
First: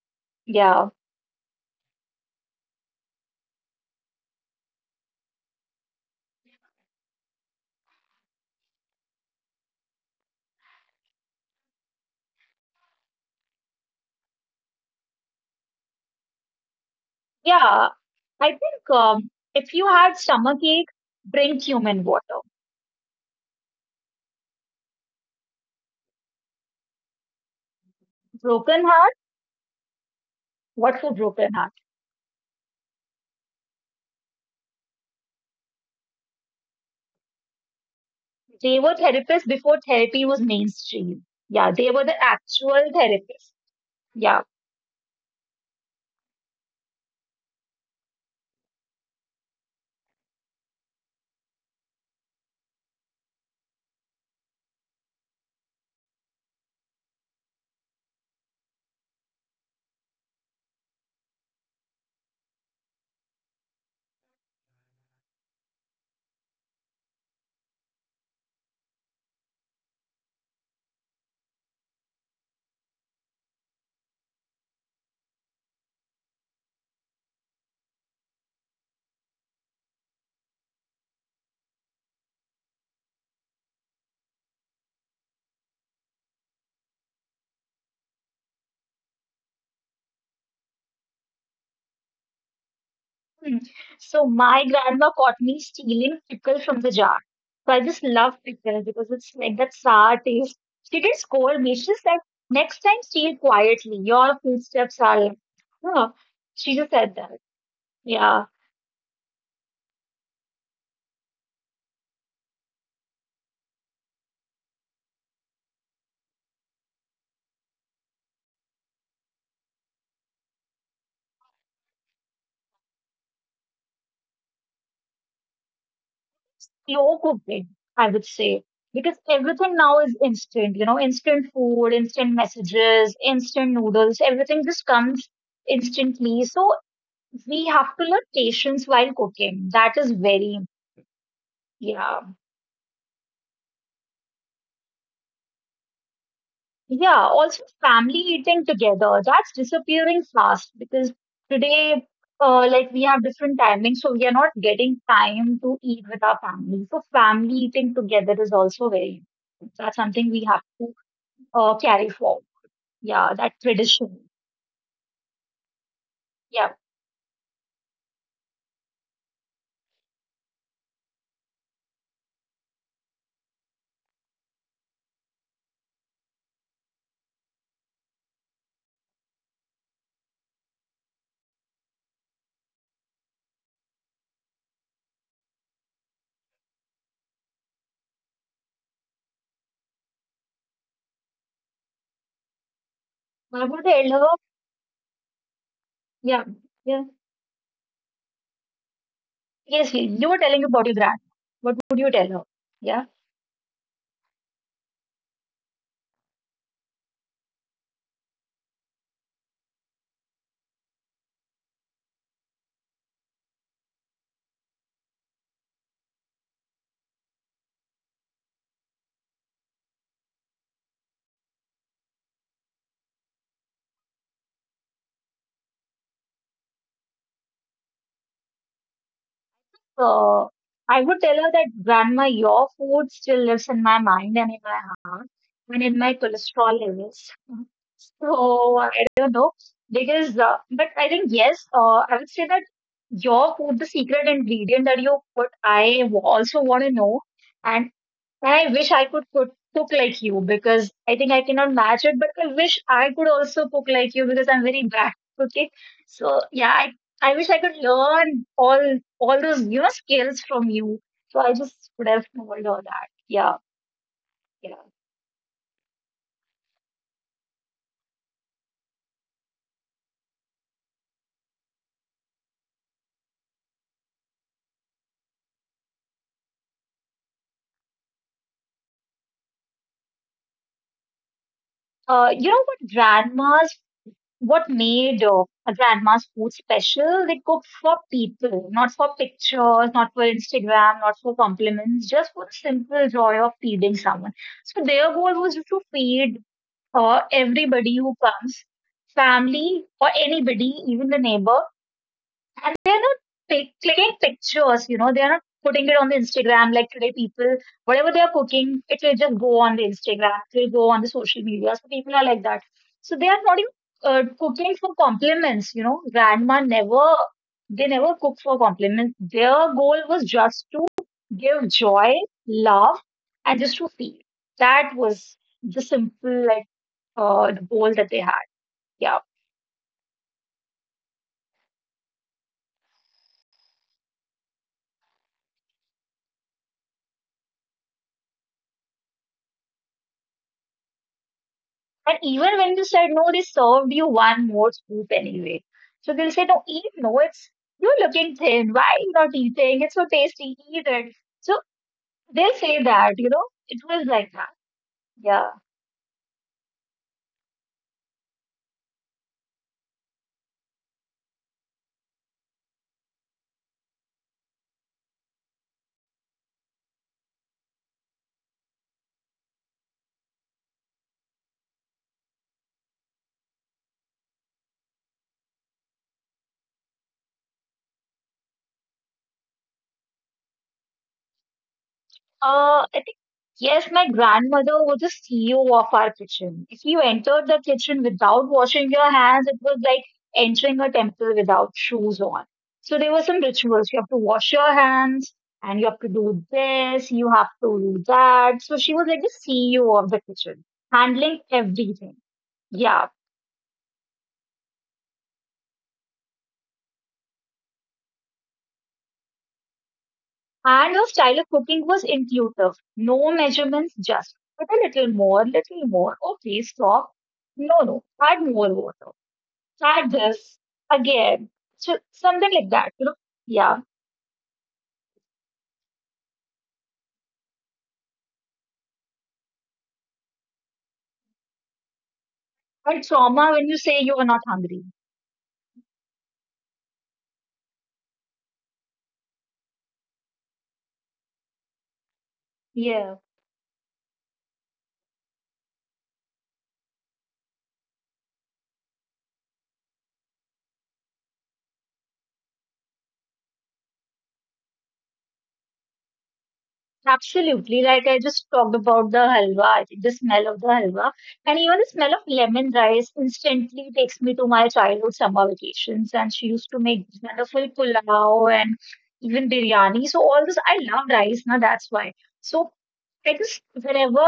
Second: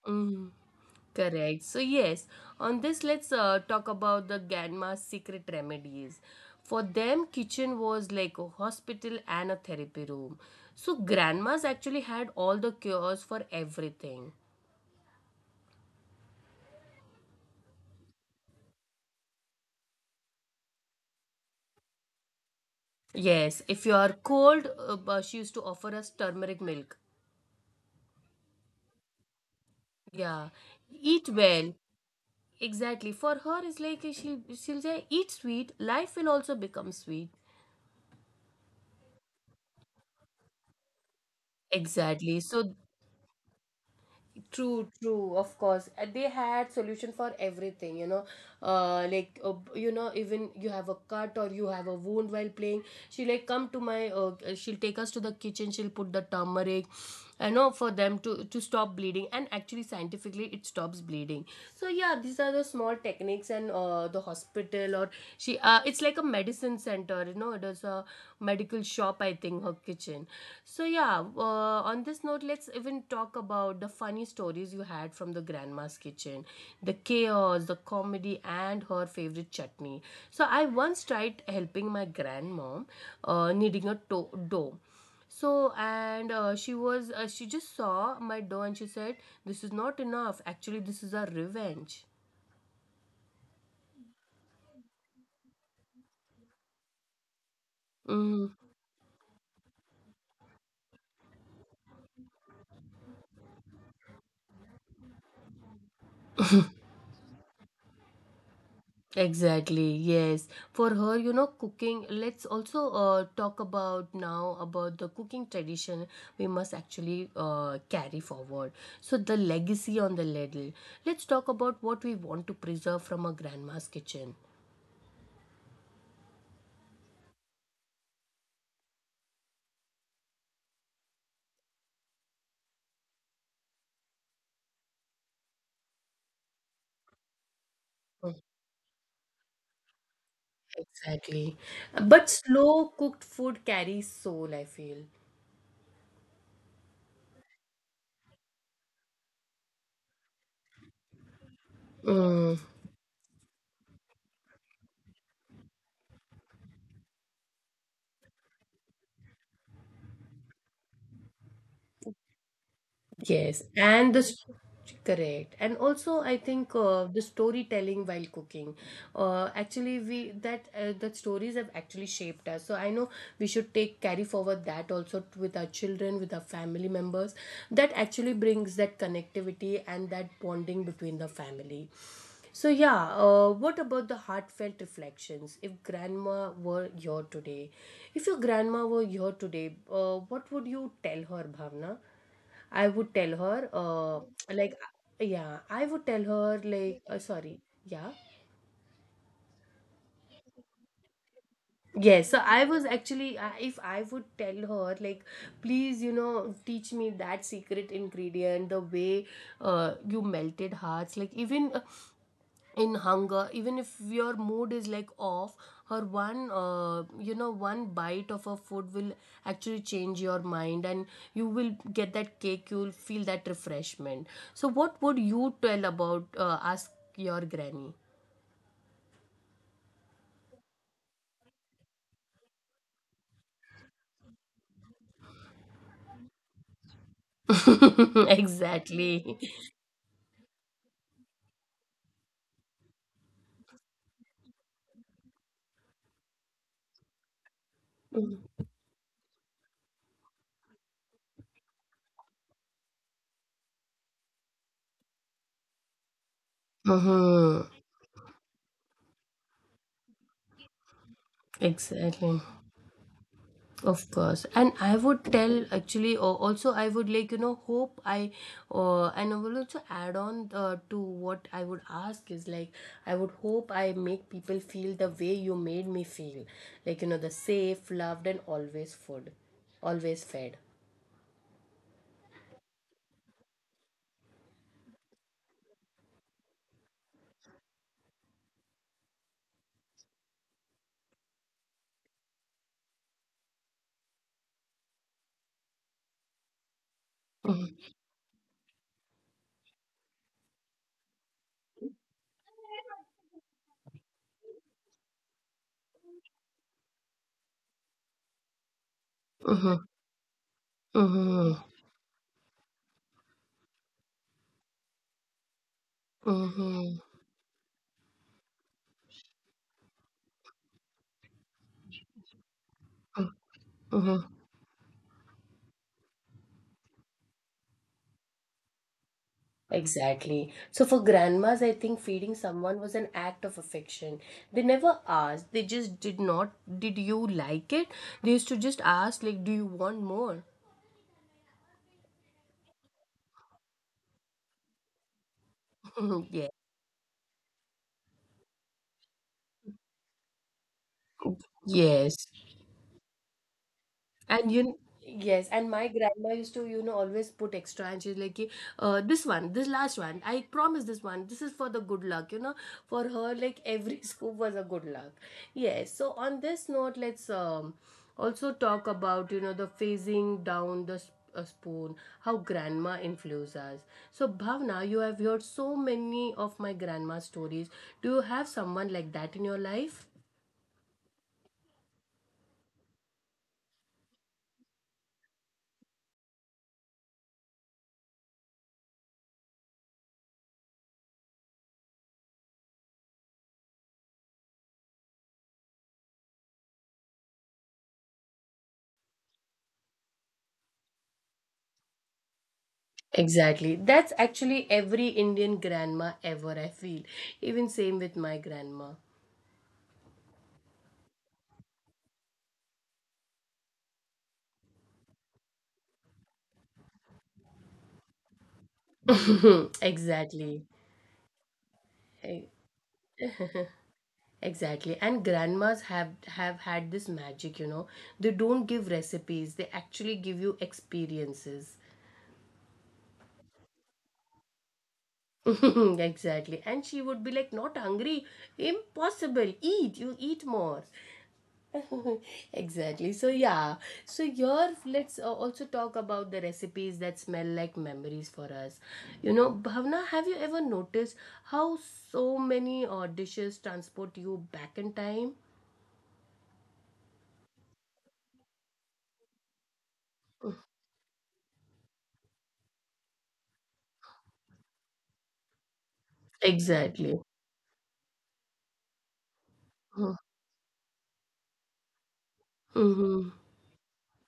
mm,
Yeah.
correct. So, yes, on this, let's talk about the Ganma's secret remedies. For them, kitchen was like a hospital and a therapy room. So, grandmas actually had all the cures for everything.
Yeah, I think if you had stomach ache, drink human water.
Yes, if you are cold, but she used to offer us turmeric milk.
Broken heart,
Yeah,
what for
eat
broken heart?
well. Exactly. For her, it's like she'll say, eat sweet. Life will also become sweet.
They were therapists before therapy was mainstream. Yeah, they were the
Exactly.
actual therapists. Yeah.
True, true, of course. They had solution for everything, you know. You know, even you have a cut or you have a wound while playing. She like come to my. She'll take us to the kitchen. She'll put the turmeric, you know, for them to stop bleeding. And actually, scientifically, it stops bleeding. So yeah, these are the small techniques and the hospital or she. It's like a medicine center, you know. It is a medical shop, I think, her kitchen. So yeah, on this note, let's even talk about the funny stories you had from the grandma's kitchen, the chaos, the comedy, and her favorite chutney. So I once tried helping my grandmom, kneading a dough. So and she was She just saw my dough and she said, this is not enough. Actually, this is our revenge.
Hmm. So my grandma caught me stealing pickle from the jar. So I just love pickle because it's like that sour taste. She didn't scold me. She said, "Next time steal quietly. Your footsteps are like" Huh. She just said that. Yeah.
Exactly, yes. For her, you know, cooking, let's also talk about now about the cooking tradition we must actually carry forward. So, the legacy on the ladle. Let's talk about what we want to preserve from a grandma's kitchen.
Slow cooking, I would say, because everything now is instant, instant food, instant messages, instant noodles, everything just comes instantly. So we have to learn
Mm.
patience while cooking. That is very,
Exactly.
yeah.
But slow cooked food carries soul, I feel.
Yeah. Also, family eating together, that's disappearing fast because today,
Mm.
like we have different timings, so we are not getting time to eat with our family. So family eating together is also very important. That's something we have to carry forward. Yeah, that
Yes, and the
tradition.
s- Correct, and also I think
Yeah.
the storytelling while cooking. Actually, we that That stories have actually shaped us. So I know we should take carry forward that also with our children, with our family members. That actually brings that connectivity and that bonding between the family. So yeah, what about the heartfelt reflections? If grandma were here today, if your grandma were here today, what would you tell her, Bhavna? I would tell her,
What would I tell her?
like, yeah, I would tell her,
Yeah.
like,
Yeah.
sorry, yeah.
Yes, you were telling about your grand. What would
Yes,
you
so
tell her?
I was
Yeah.
actually, I if I would tell her, like, please, you know, teach me that secret ingredient, the way you melted hearts, like, even in hunger, even if your mood is like off, or one you know, one bite of a food will actually change your mind, and you will get that cake, you'll feel that refreshment. So what would you tell about ask your granny?
So I would tell her that grandma, your food still lives in my mind and in my heart and in my cholesterol levels. So I don't
exactly.
know because, but I think yes, I would say that your food, the secret ingredient that you put, also want to know. And I wish I could cook, cook like you because I think I cannot match it. But I wish I could also cook like you because I'm very bad at cooking. So yeah, I wish
Mm-hmm.
I could learn all those skills from you. So I just would have
Exactly.
known all that. Yeah,
Of course, and
yeah.
I would tell actually, or also I would like, you know, hope I, and I will also add on to what I would ask is like, I would hope I make people feel the way you made me feel, like, you know, the safe, loved, and always food, always fed.
Uh, you know what grandmas what made a grandma's food special? They cook for people, not for pictures, not for Instagram, not for compliments, just for the simple joy of feeding someone. So their goal was just to feed or
Mm-hmm.
everybody who comes, family or anybody, even the neighbor, and they are not clicking pictures, you know, they are not putting it on the Instagram like today people, whatever they are cooking, it will just go on
Mm-hmm.
the Instagram, it will go on the social media. So people are like that. So they are not even cooking for compliments, you know. Grandma
Mm-hmm.
never, they never cook for compliments. Their goal was just to give joy, love, and just to feel.
Mm-hmm.
That was the simple, like, the goal that they had. Yeah.
Exactly. So for grandmas, I think feeding someone was an act of affection. They never asked. They just did not. Did you like it? They used to just ask, like, do you want more?
And even when you said no, they served you one more scoop anyway. So they'll say,
yeah.
no, eat. No, it's, you're looking thin. Why are you not eating? It's so tasty. Eat it. So
Yes.
they'll say that, you know, it was like that.
And you, kn- yes,
Yeah.
and my grandma used to, you know, always put extra, and she's like, "Ki, this one, this last one, I promise this one, this is for the good luck, you know." For her, like every scoop was a good luck. Yes. So on this note, let's also talk about, you know, the phasing down the s- a spoon, how grandma influences us. So Bhavna, you have heard so many of my grandma stories. Do you have someone like that in your life?
I think, yes, my grandmother was the CEO of our kitchen. If you entered the kitchen without washing your hands, it was like entering a temple without shoes on. So there were some rituals. You have to wash your hands and you have to do this, you have to do that. So she was like the CEO of the kitchen, handling everything. Yeah.
Exactly. That's actually every Indian grandma ever, I feel. Even same with my grandma.
And her style of cooking was intuitive. No measurements, just put a little more, little more. Okay, stop. No, no, add more water. Try this
Exactly.
again. So
E-
something like that, you know? Yeah.
Exactly. And grandmas have had this magic, you know. They don't give recipes, they actually give you experiences.
And trauma when you say you are not hungry.
Exactly. And she would be like, not hungry. Impossible. Eat. You eat more. exactly,
Yeah.
so yeah. So here, let's also talk about the recipes that smell like memories for us. You know, Bhavna, have you ever noticed how so many dishes transport you back in time?
Absolutely. Like I just talked about the halwa, I think the smell of the halwa. And even the smell of lemon rice instantly takes me to my childhood summer vacations. And she used to make
Exactly.
wonderful pulao and even biryani. So all this I love rice, now that's why. So
Mm-hmm.
I just whenever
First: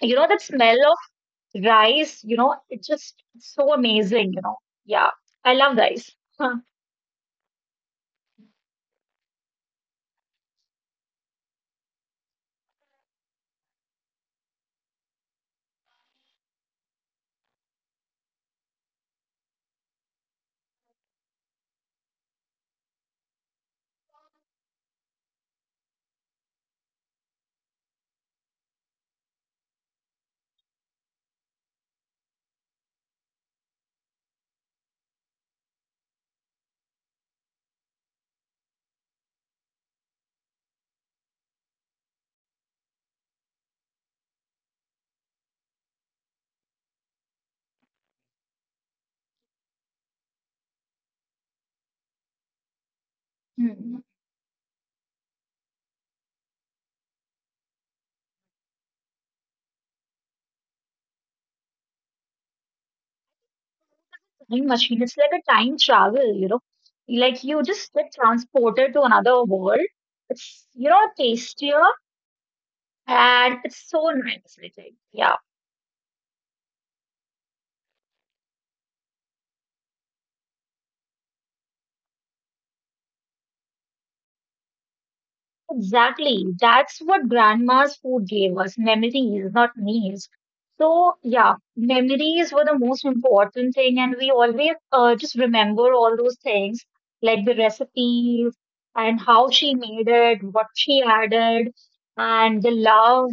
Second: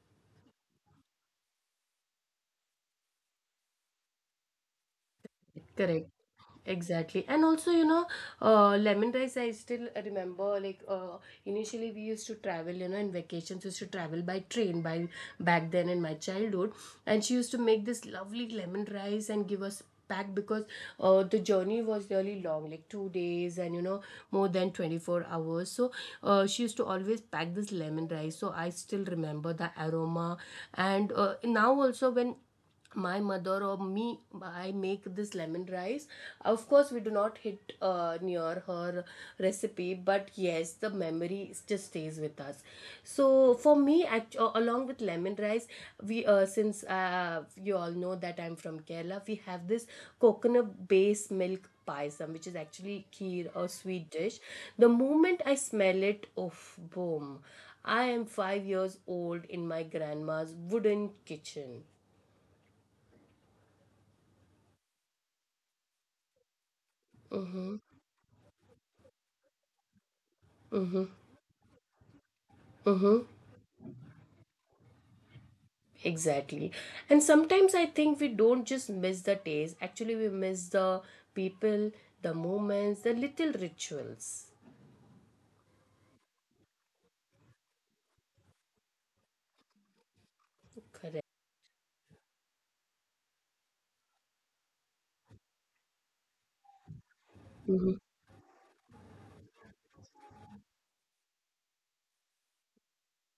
you know that smell rice, you know, it's just so amazing, you know. Yeah, I love
Correct.
rice. Huh.
Exactly. And also, you know, lemon rice, I still remember, like, initially we used to travel, you know, in vacations, we used to travel by train, by back then in my childhood. And she used to make this lovely lemon rice and give us back because the journey was really long, like 2 days, and, you know, more than 24 hours. So she used to always pack this lemon rice. So I still remember the aroma. And now also when my mother or me, I make this lemon rice, of course we do not hit near her recipe, but yes, the memory just stays with us. Along with lemon rice, we since you all know that I'm from Kerala. We have this coconut based milk paisam, which is actually kheer or
Hmm.
sweet dish. The moment I smell it, oof, boom, I am 5 years old in my grandma's wooden kitchen.
Time machine, it's like a time travel, you know. Like you
Mm-hmm.
just get transported to another world. It's, you
Mm-hmm.
know, tastier
Mm-hmm.
and it's so nice, I think. Yeah.
Exactly. And sometimes I think we don't just miss the taste. Actually, we miss the people, the moments, the little rituals.
Exactly. That's what grandma's food gave us, memories, not meals. So,
Correct.
yeah, memories were the most important thing, and we always just remember all those things, like the
Mm-hmm.
recipes and how she made it, what she added, and the love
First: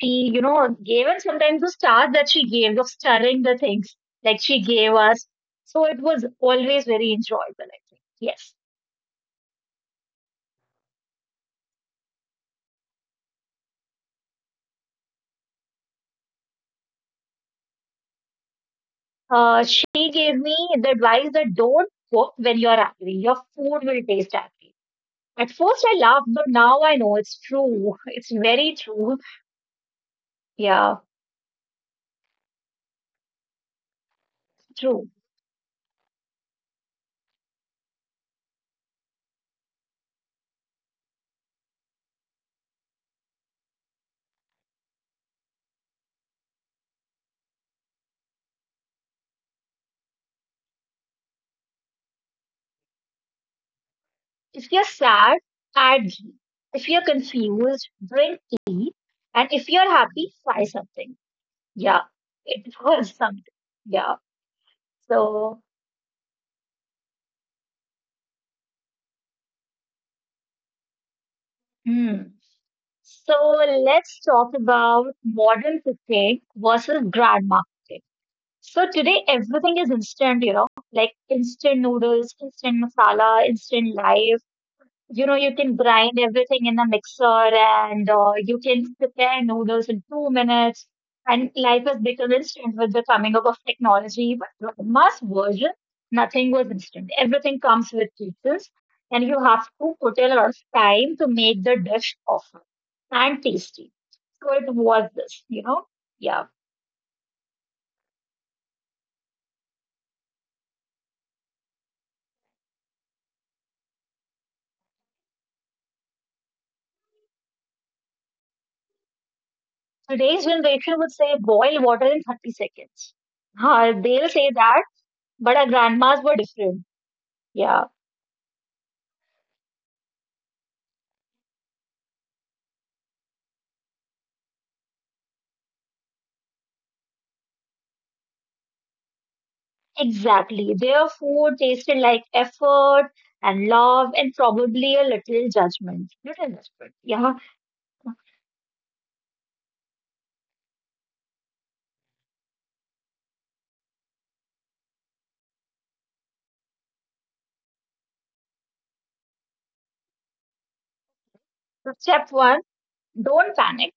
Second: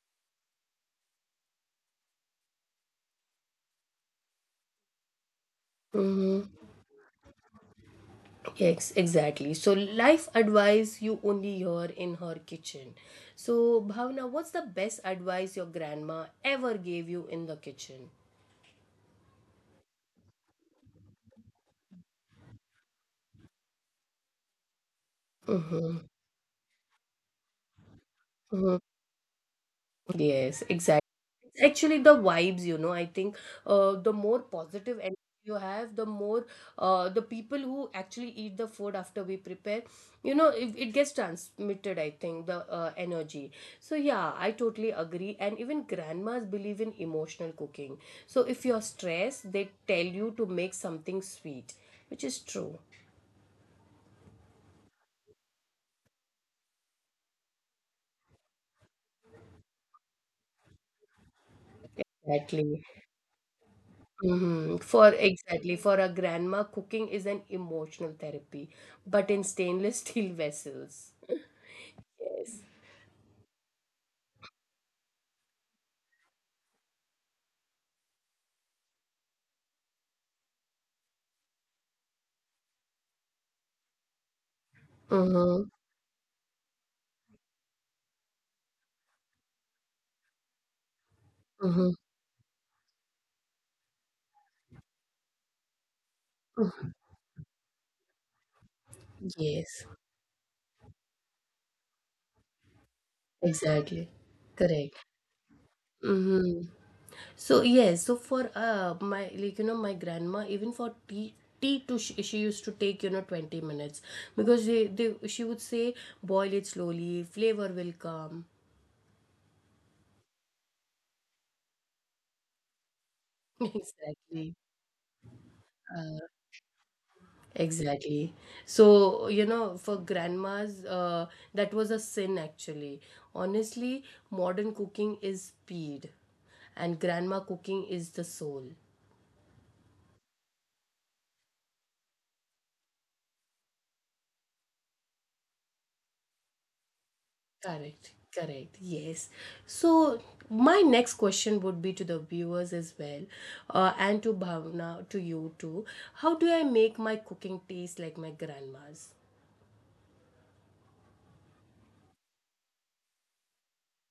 she, you know, gave, and sometimes the stars that she gave of stirring the things like she gave us. So it was
Mm-hmm.
always very enjoyable, I think. Yes.
Yes, exactly. So, life advice you only hear in her kitchen. So, Bhavna, what's the best advice your grandma ever gave you in the kitchen?
She gave me the advice that don't cook when you're angry. Your food will taste angry. At first,
Mm-hmm.
I laughed, but now I know it's true. It's very true.
Yes, exactly.
Yeah,
It's actually the vibes, you know. I think the more positive energy
true.
you have, the more the people who actually eat the food after we prepare, you know, it gets transmitted, I think, the energy. So, yeah, I totally agree. And even grandmas believe in emotional cooking. So, if you're stressed, they tell you to make something sweet, which is true.
If you're sad, add ghee. If you're confused, drink tea. And if you're happy, try something. Yeah, it
Exactly.
was something. Yeah.
Mhm.
So,
For a grandma, cooking is an emotional therapy, but in stainless steel vessels.
hmm.
Yes.
So let's talk about modern cooking versus grandma cooking. So today everything is instant, you know, like instant noodles, instant masala, instant life. You know, you
Mm-hmm.
can grind everything in a mixer and you can prepare noodles in 2 minutes. And life
Mm-hmm.
has become instant with the coming up of technology. But the mass version, nothing was instant. Everything comes with kitchens and you have
Yes,
to put a lot of time to make the dish often and tasty.
exactly.
So it
Correct.
was this, you know. Yeah.
Mm-hmm. So yes, so for my, like, you know, my grandma, even for tea, tea to she used to take, you know, 20 minutes because, they she would say, boil it slowly, flavor will come.
Today's generation would say boil water in 30 seconds. Huh, they'll say
exactly.
that, but our
uh,
grandmas were different. Yeah,
Exactly. So, you know, for grandmas, that was a sin actually. Honestly, modern cooking is speed, and grandma cooking is the soul.
exactly. Their food tasted like effort and love and probably a little judgment. Little judgment. Yeah.
Correct. Correct. Yes. So, my next question would be to the viewers as well, and to Bhavna, to you too. How do I make my cooking taste like my grandma's?
So step one, don't panic.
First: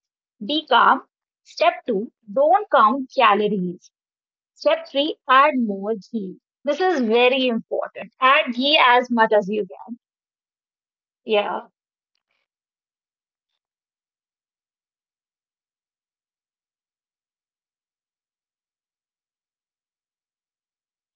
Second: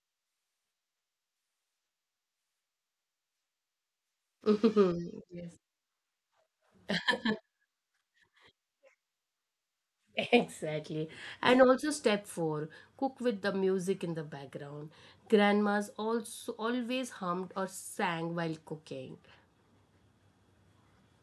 Be calm. Step two, don't count calories. Step three,
yes.
add more ghee. This is very important. Add ghee as much as you can.
Exactly. And
Yeah.
also step four, cook with the music in the background. Grandmas also always hummed or sang while cooking.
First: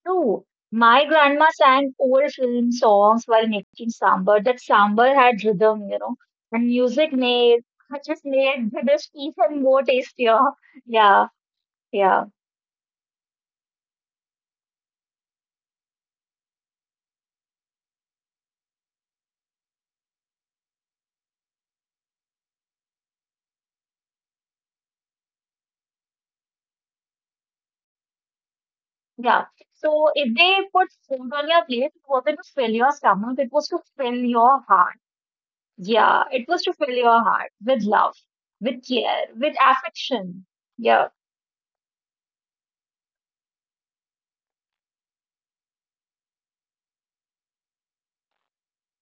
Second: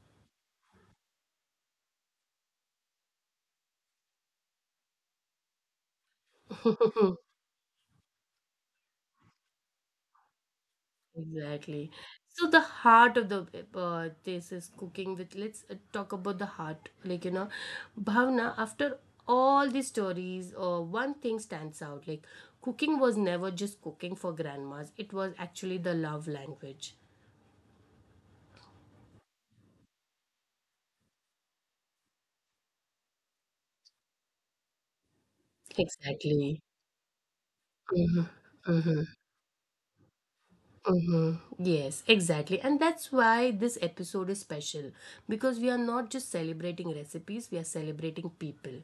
No, my grandma sang old film songs while making sambar. That sambar had rhythm, you know, and music made just made the dish even more tastier. Yeah,
Exactly.
yeah,
So the heart of the this is cooking with Let's talk about the heart. Like, you know, Bhavna, after all these stories, one thing stands out. Like, cooking was never just cooking for grandmas. It was actually the love language.
yeah. So if they put food on your plate, it wasn't to fill your stomach, it was to fill your heart. Yeah, it was to
Exactly.
fill your heart with love,
Hmm.
with care, with affection. Yeah.
Hmm. Yes, exactly. And that's why this episode is special because we are not just celebrating recipes, we are celebrating people.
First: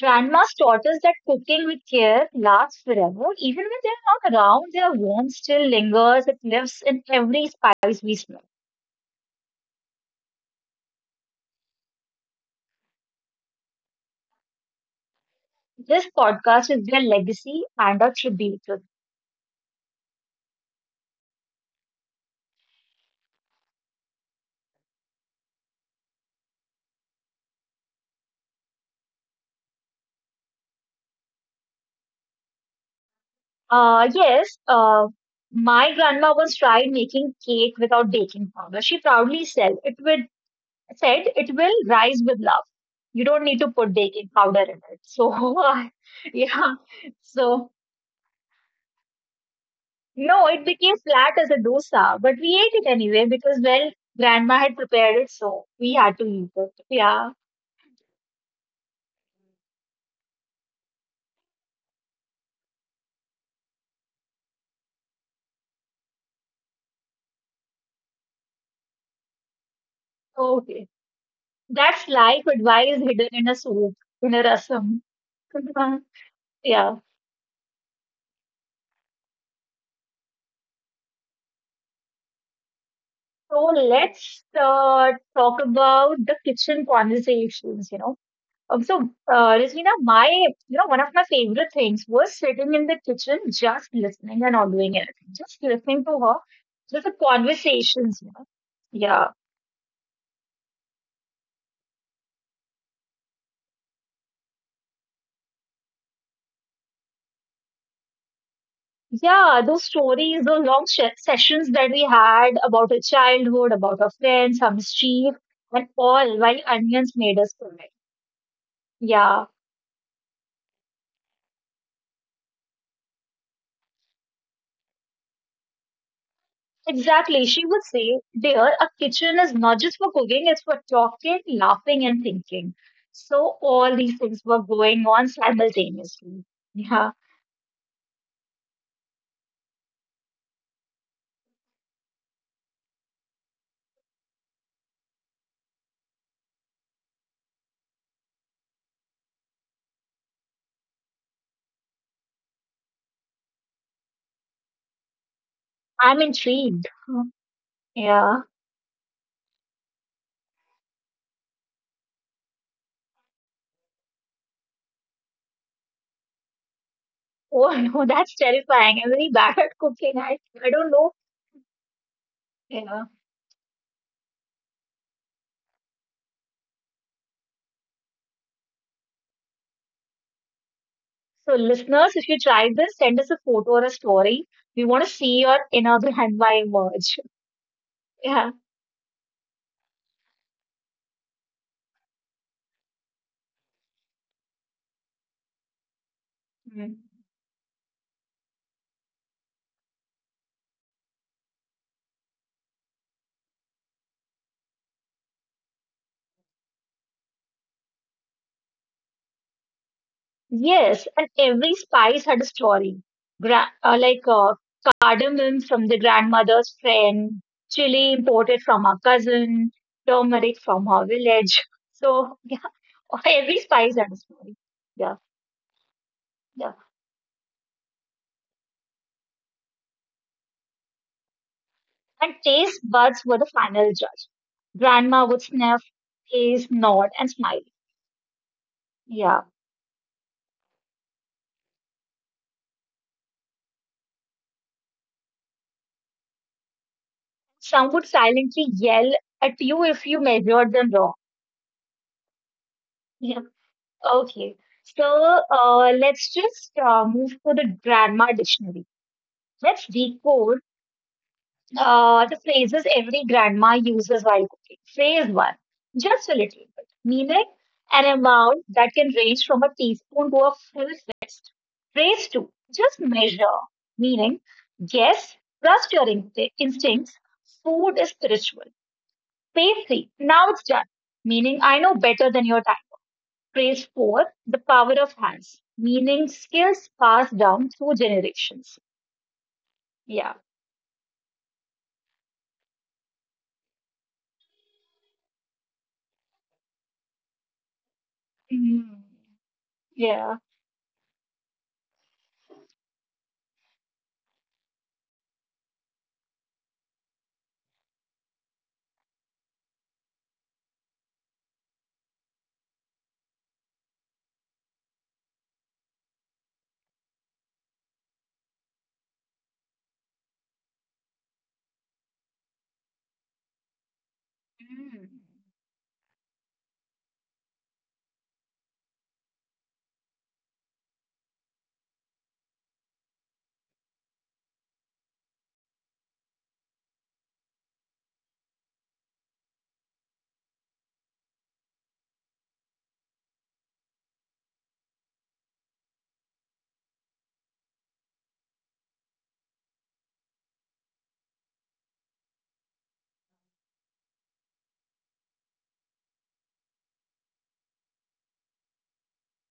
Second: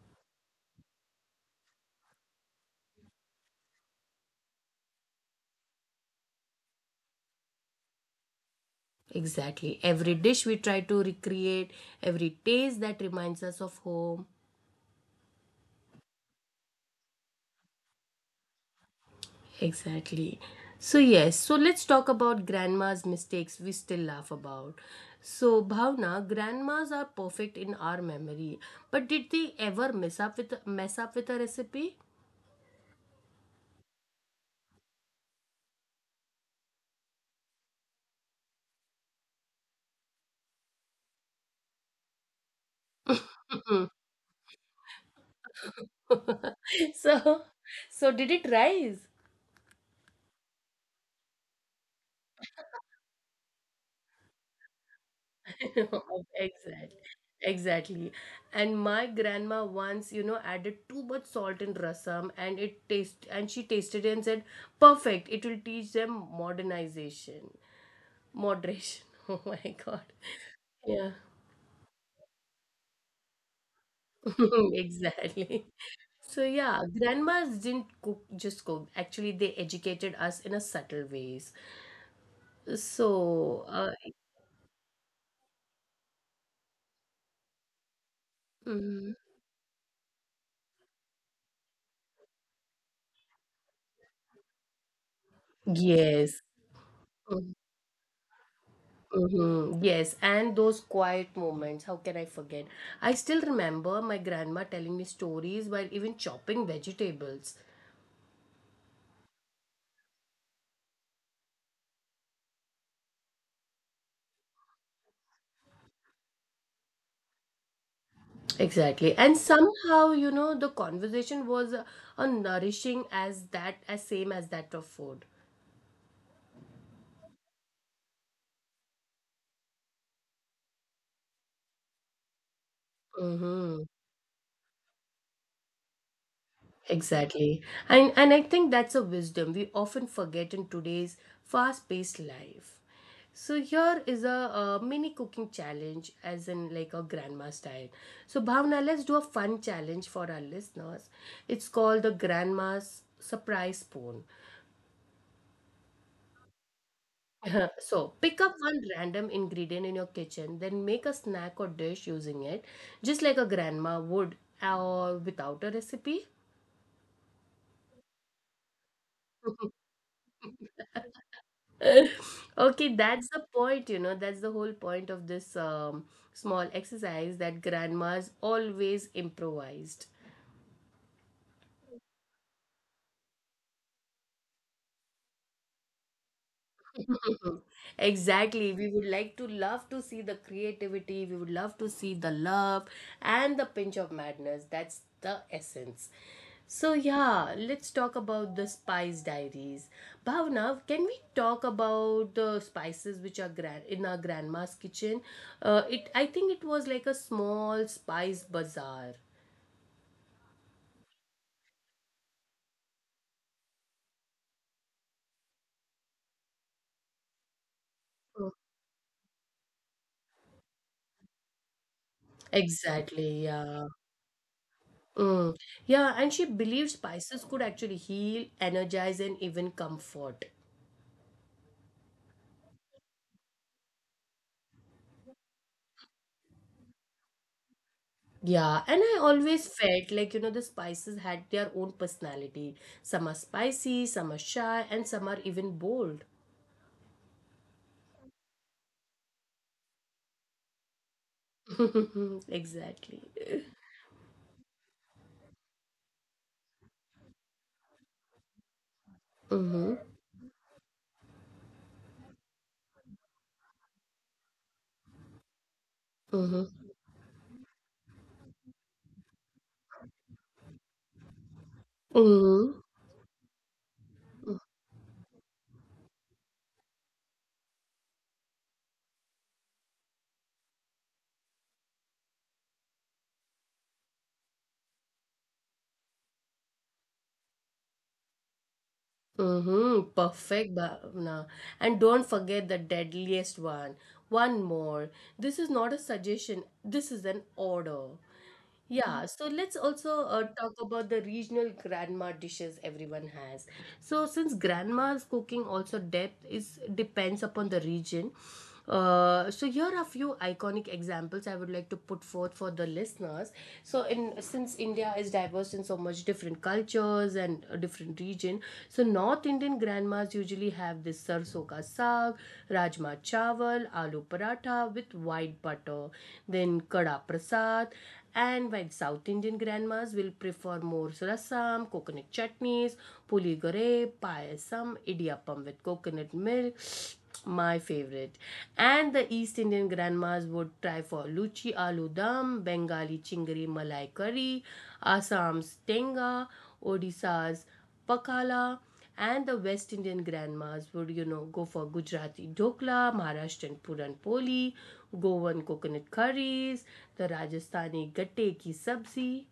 Grandma's taught us that cooking with care lasts forever. Even when they're not around, their warmth still lingers. It lives in every spice we smell.
Exactly. Every dish we try to recreate, every taste that reminds us of home.
This podcast is their legacy and a tribute to them.
Exactly. So, yes, so let's talk about grandma's mistakes we still laugh about. So, Bhavna, grandmas are perfect in our memory, but did they ever mess up with a recipe?
Yes, my grandma once tried making cake without baking powder. She proudly said it will rise with love. You don't need to put baking powder in it. So yeah,
So,
so.
so did it rise?
No, it became flat as a dosa, but we ate it anyway because, well, grandma had prepared it, so we had to eat it.
Exactly.
Yeah,
Exactly. And my grandma once, you know, added too much salt in rasam, and she tasted it and said, perfect, it will teach them modernization. Moderation. Oh my God.
okay.
Yeah.
That's life advice hidden in a soup, in a rasam.
Exactly. So yeah,
Yeah.
grandmas didn't cook. Actually, they educated us in a subtle ways.
So
So,
let's talk about the kitchen conversations, you know.
mhm.
Rasmina, my, you know, one of my favorite things was sitting in the kitchen, just listening and not doing anything, just listening to her,
Yes.
just the
Mm-hmm.
conversations, you know. Yeah.
Mhm. Yes, and those quiet moments, how can I forget? I still remember my grandma telling me stories while even chopping vegetables.
Yeah, those stories, those long sessions that we had about our childhood, about our friends, our mischief, and all while onions made us cry.
Exactly. And
Yeah,
somehow, you know, the conversation was a nourishing as that as same as that of food.
exactly. She would say, "Dear, a kitchen is not just for cooking, it's for talking, laughing, and thinking." So
Mm-hmm.
all these things were going on simultaneously. Yeah,
Exactly. And I think that's a wisdom we often forget in today's fast-paced life. So here is a, mini cooking challenge as in like a grandma style. So Bhavna, let's do a fun challenge for our listeners. It's called the grandma's surprise spoon.
I'm intrigued.
So
Yeah.
pick up one random ingredient in your kitchen, then make a snack or dish using it, just like a grandma would or without a recipe.
Oh no, that's terrifying. I'm really bad at cooking. I don't know.
Okay,
Yeah.
that's the point, you know, that's the whole point of this, small exercise that grandmas always improvised.
So, listeners, if you tried this, send us a photo or a story. We want to see your inner Behanwa emerge. Yeah.
Exactly. We would like to love to see the creativity. We would love to see the love and the pinch of madness. That's the essence. So,
Mm.
yeah, let's talk about the spice diaries. Bhavna, can we talk about the spices which are in our grandma's kitchen? It, I think it was like a small spice bazaar.
Yes, and every spice had a story. Like cardamom from the grandmother's friend, chili
Mm,
imported from her cousin, turmeric from her village. So, yeah,
exactly,
every spice
yeah.
had a story. Yeah,
Mm. Yeah, and she
yeah.
believed spices could actually heal, energize, and even comfort.
And taste buds were the final judge. Grandma would sniff, taste, nod, and smile.
Yeah, and I
Yeah.
always felt like, you know, the spices had their own personality. Some are spicy, some are shy, and some are even bold.
Some would silently yell at you if you measured them wrong.
Exactly.
Yeah. Okay, so let's just move to the grandma dictionary. Let's
Mm-hmm.
decode the phrases every grandma uses while cooking. Phrase one, just a little bit,
Mm-hmm.
meaning an amount that can range from a teaspoon to a full fist. Phrase two,
Mm-hmm.
just measure, meaning guess, trust your instincts, food is spiritual. Pastry, now it's done. Meaning, I know better than your type. Phrase four, the power of hands. Meaning, skills passed down through generations.
Mm-hmm.
Yeah.
Perfect, Bhavna. And don't forget the deadliest one. One more. This is not a suggestion, this is an order.
Mm.
Yeah, so let's also
Yeah.
talk about the regional grandma dishes everyone has. So since grandma's cooking also depth is depends upon the region. So here are a few iconic examples I would like to put forth for the listeners. So in since India is diverse in so much different cultures and different region, so North Indian grandmas usually have this sarso ka saag, rajma chawal, aloo paratha
Mm.
with white butter, then kada prasad and while South Indian grandmas will prefer more rasam, coconut chutneys, puligore, payasam, idiyappam with coconut milk, my favorite. And the East Indian grandmas would try for luchi aloo dum, Bengali chingari malai curry, Assam's tenga, Odisha's pakala, and the West Indian grandmas would, you know, go for Gujarati dokla, Maharashtrian puran poli, Goan coconut curries, the Rajasthani gatte ki sabzi.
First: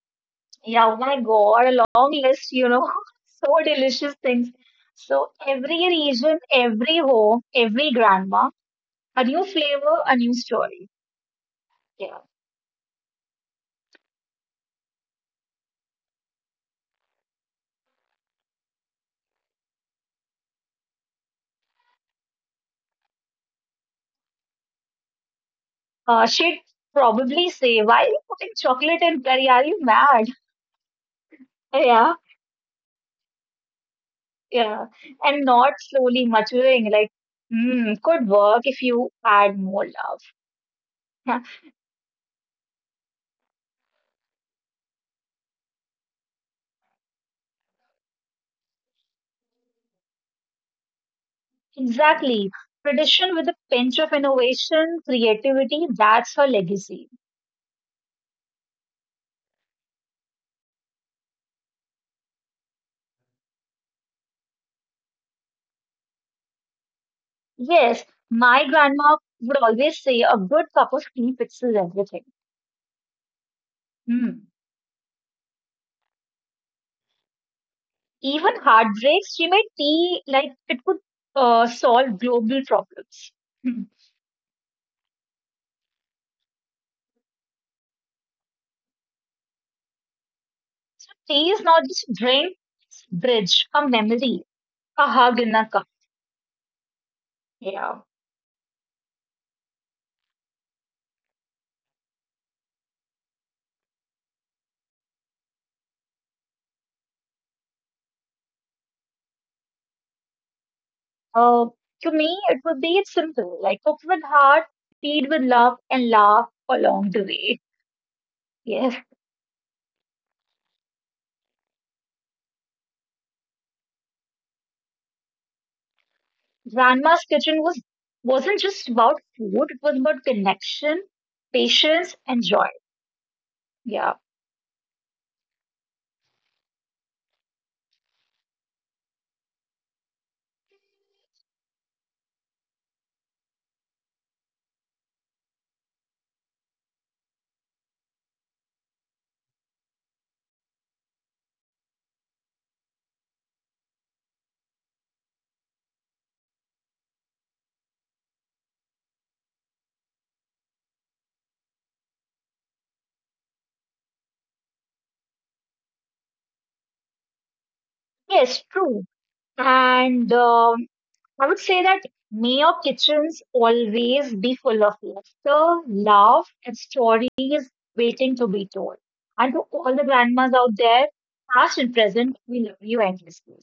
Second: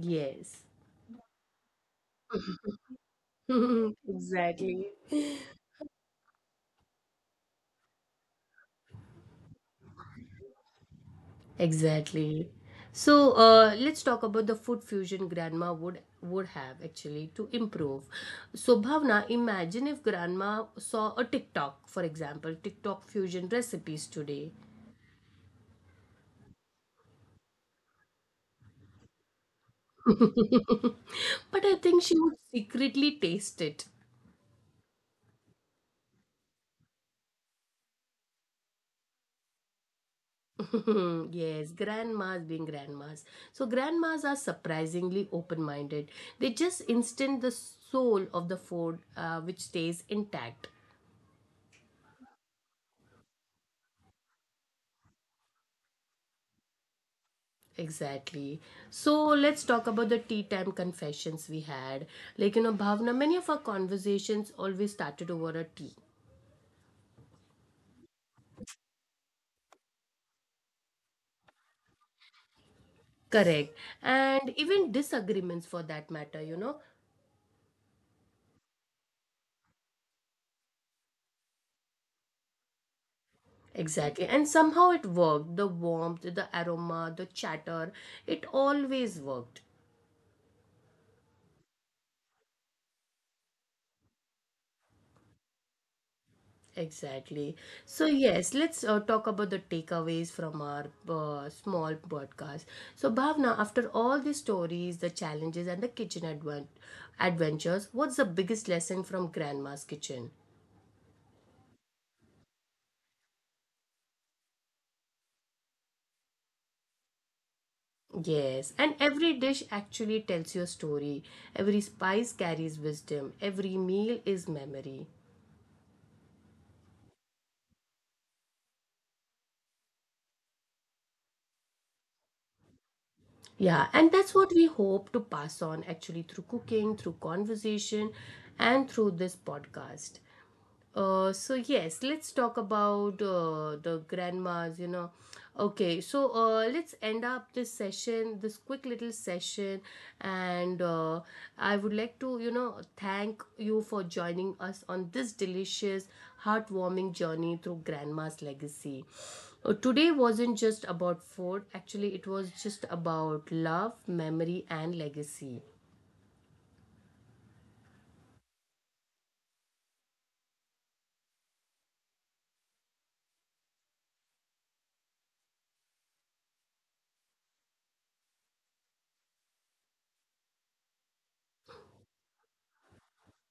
Yes.
Yeah, oh my God, a long list, you know, so delicious things.
Exactly.
So, every region, every home, every grandma, a new flavor, a new story. Yeah.
Exactly. So let's talk about the food fusion grandma would have actually to improve. So Bhavna, imagine if grandma saw a TikTok, for example, TikTok fusion recipes today.
She'd probably say, "Why are you putting chocolate in curry? Are you mad?"
But I think
Yeah.
she would secretly taste it.
Yeah, and not slowly maturing like, hmm, could work if you add more love. Yeah,
Yes, grandmas being grandmas. So, grandmas are surprisingly open minded. They just instant the soul of the food, which stays intact.
exactly. Tradition with a pinch of innovation, creativity, that's her legacy.
Exactly. So, let's talk about the tea time confessions we had. Like, you know, Bhavna, many of our conversations always started over a tea.
Yes, my grandma would always say a good cup of tea fixes everything.
Correct.
Hmm.
And even disagreements for that matter, you know.
Even heartbreaks, she made tea like it could solve global problems. Hmm.
Exactly. And somehow it worked. The warmth, the aroma, the chatter, it always worked.
So tea is not just drink, it's bridge, a memory, a hug in a cup.
Exactly.
Yeah.
So, yes, let's talk about the takeaways from our small podcast. So, Bhavna, after all the stories, the challenges, and the kitchen adventures, what's the biggest lesson from Grandma's kitchen?
Uh, to me, it would be it's simple, like cook with heart, feed with love, and laugh along the way.
Yes,
Yes,
and every dish actually tells your story. Every spice carries wisdom. Every meal is memory.
grandma's kitchen wasn't just about food; it was about connection, patience, and joy.
Yeah,
Yeah,
and that's what we hope to pass on actually through cooking, through conversation, and through this podcast. So yes, let's talk about the grandmas, you know. Okay, so let's end up this session, this quick little session, and I would like to, you know, thank you for joining us on this delicious, heartwarming journey through grandma's legacy. Today wasn't just about food, actually, it was just about love, memory, and legacy.
yes, true. And I would say that may your kitchens always be full of laughter, love, and stories waiting to be told. And to all the grandmas out there, past and present, we love you endlessly.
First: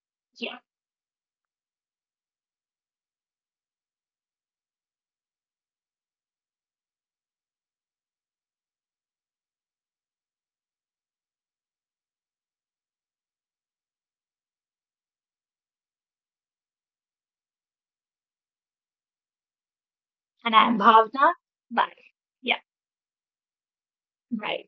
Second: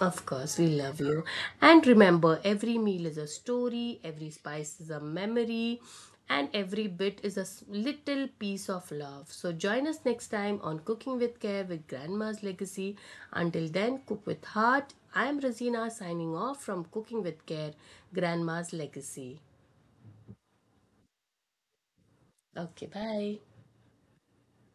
Of course,
Yeah.
we love you. And remember, every meal is a story, every spice is a memory, and every bit is a little piece of love. So join us next time on Cooking with Care with Grandma's Legacy. Until then, cook with heart. I am Razina signing off from Cooking with Care, Grandma's Legacy.
And I'm Bhavna. Bye. Yeah,
Okay, bye.
bye.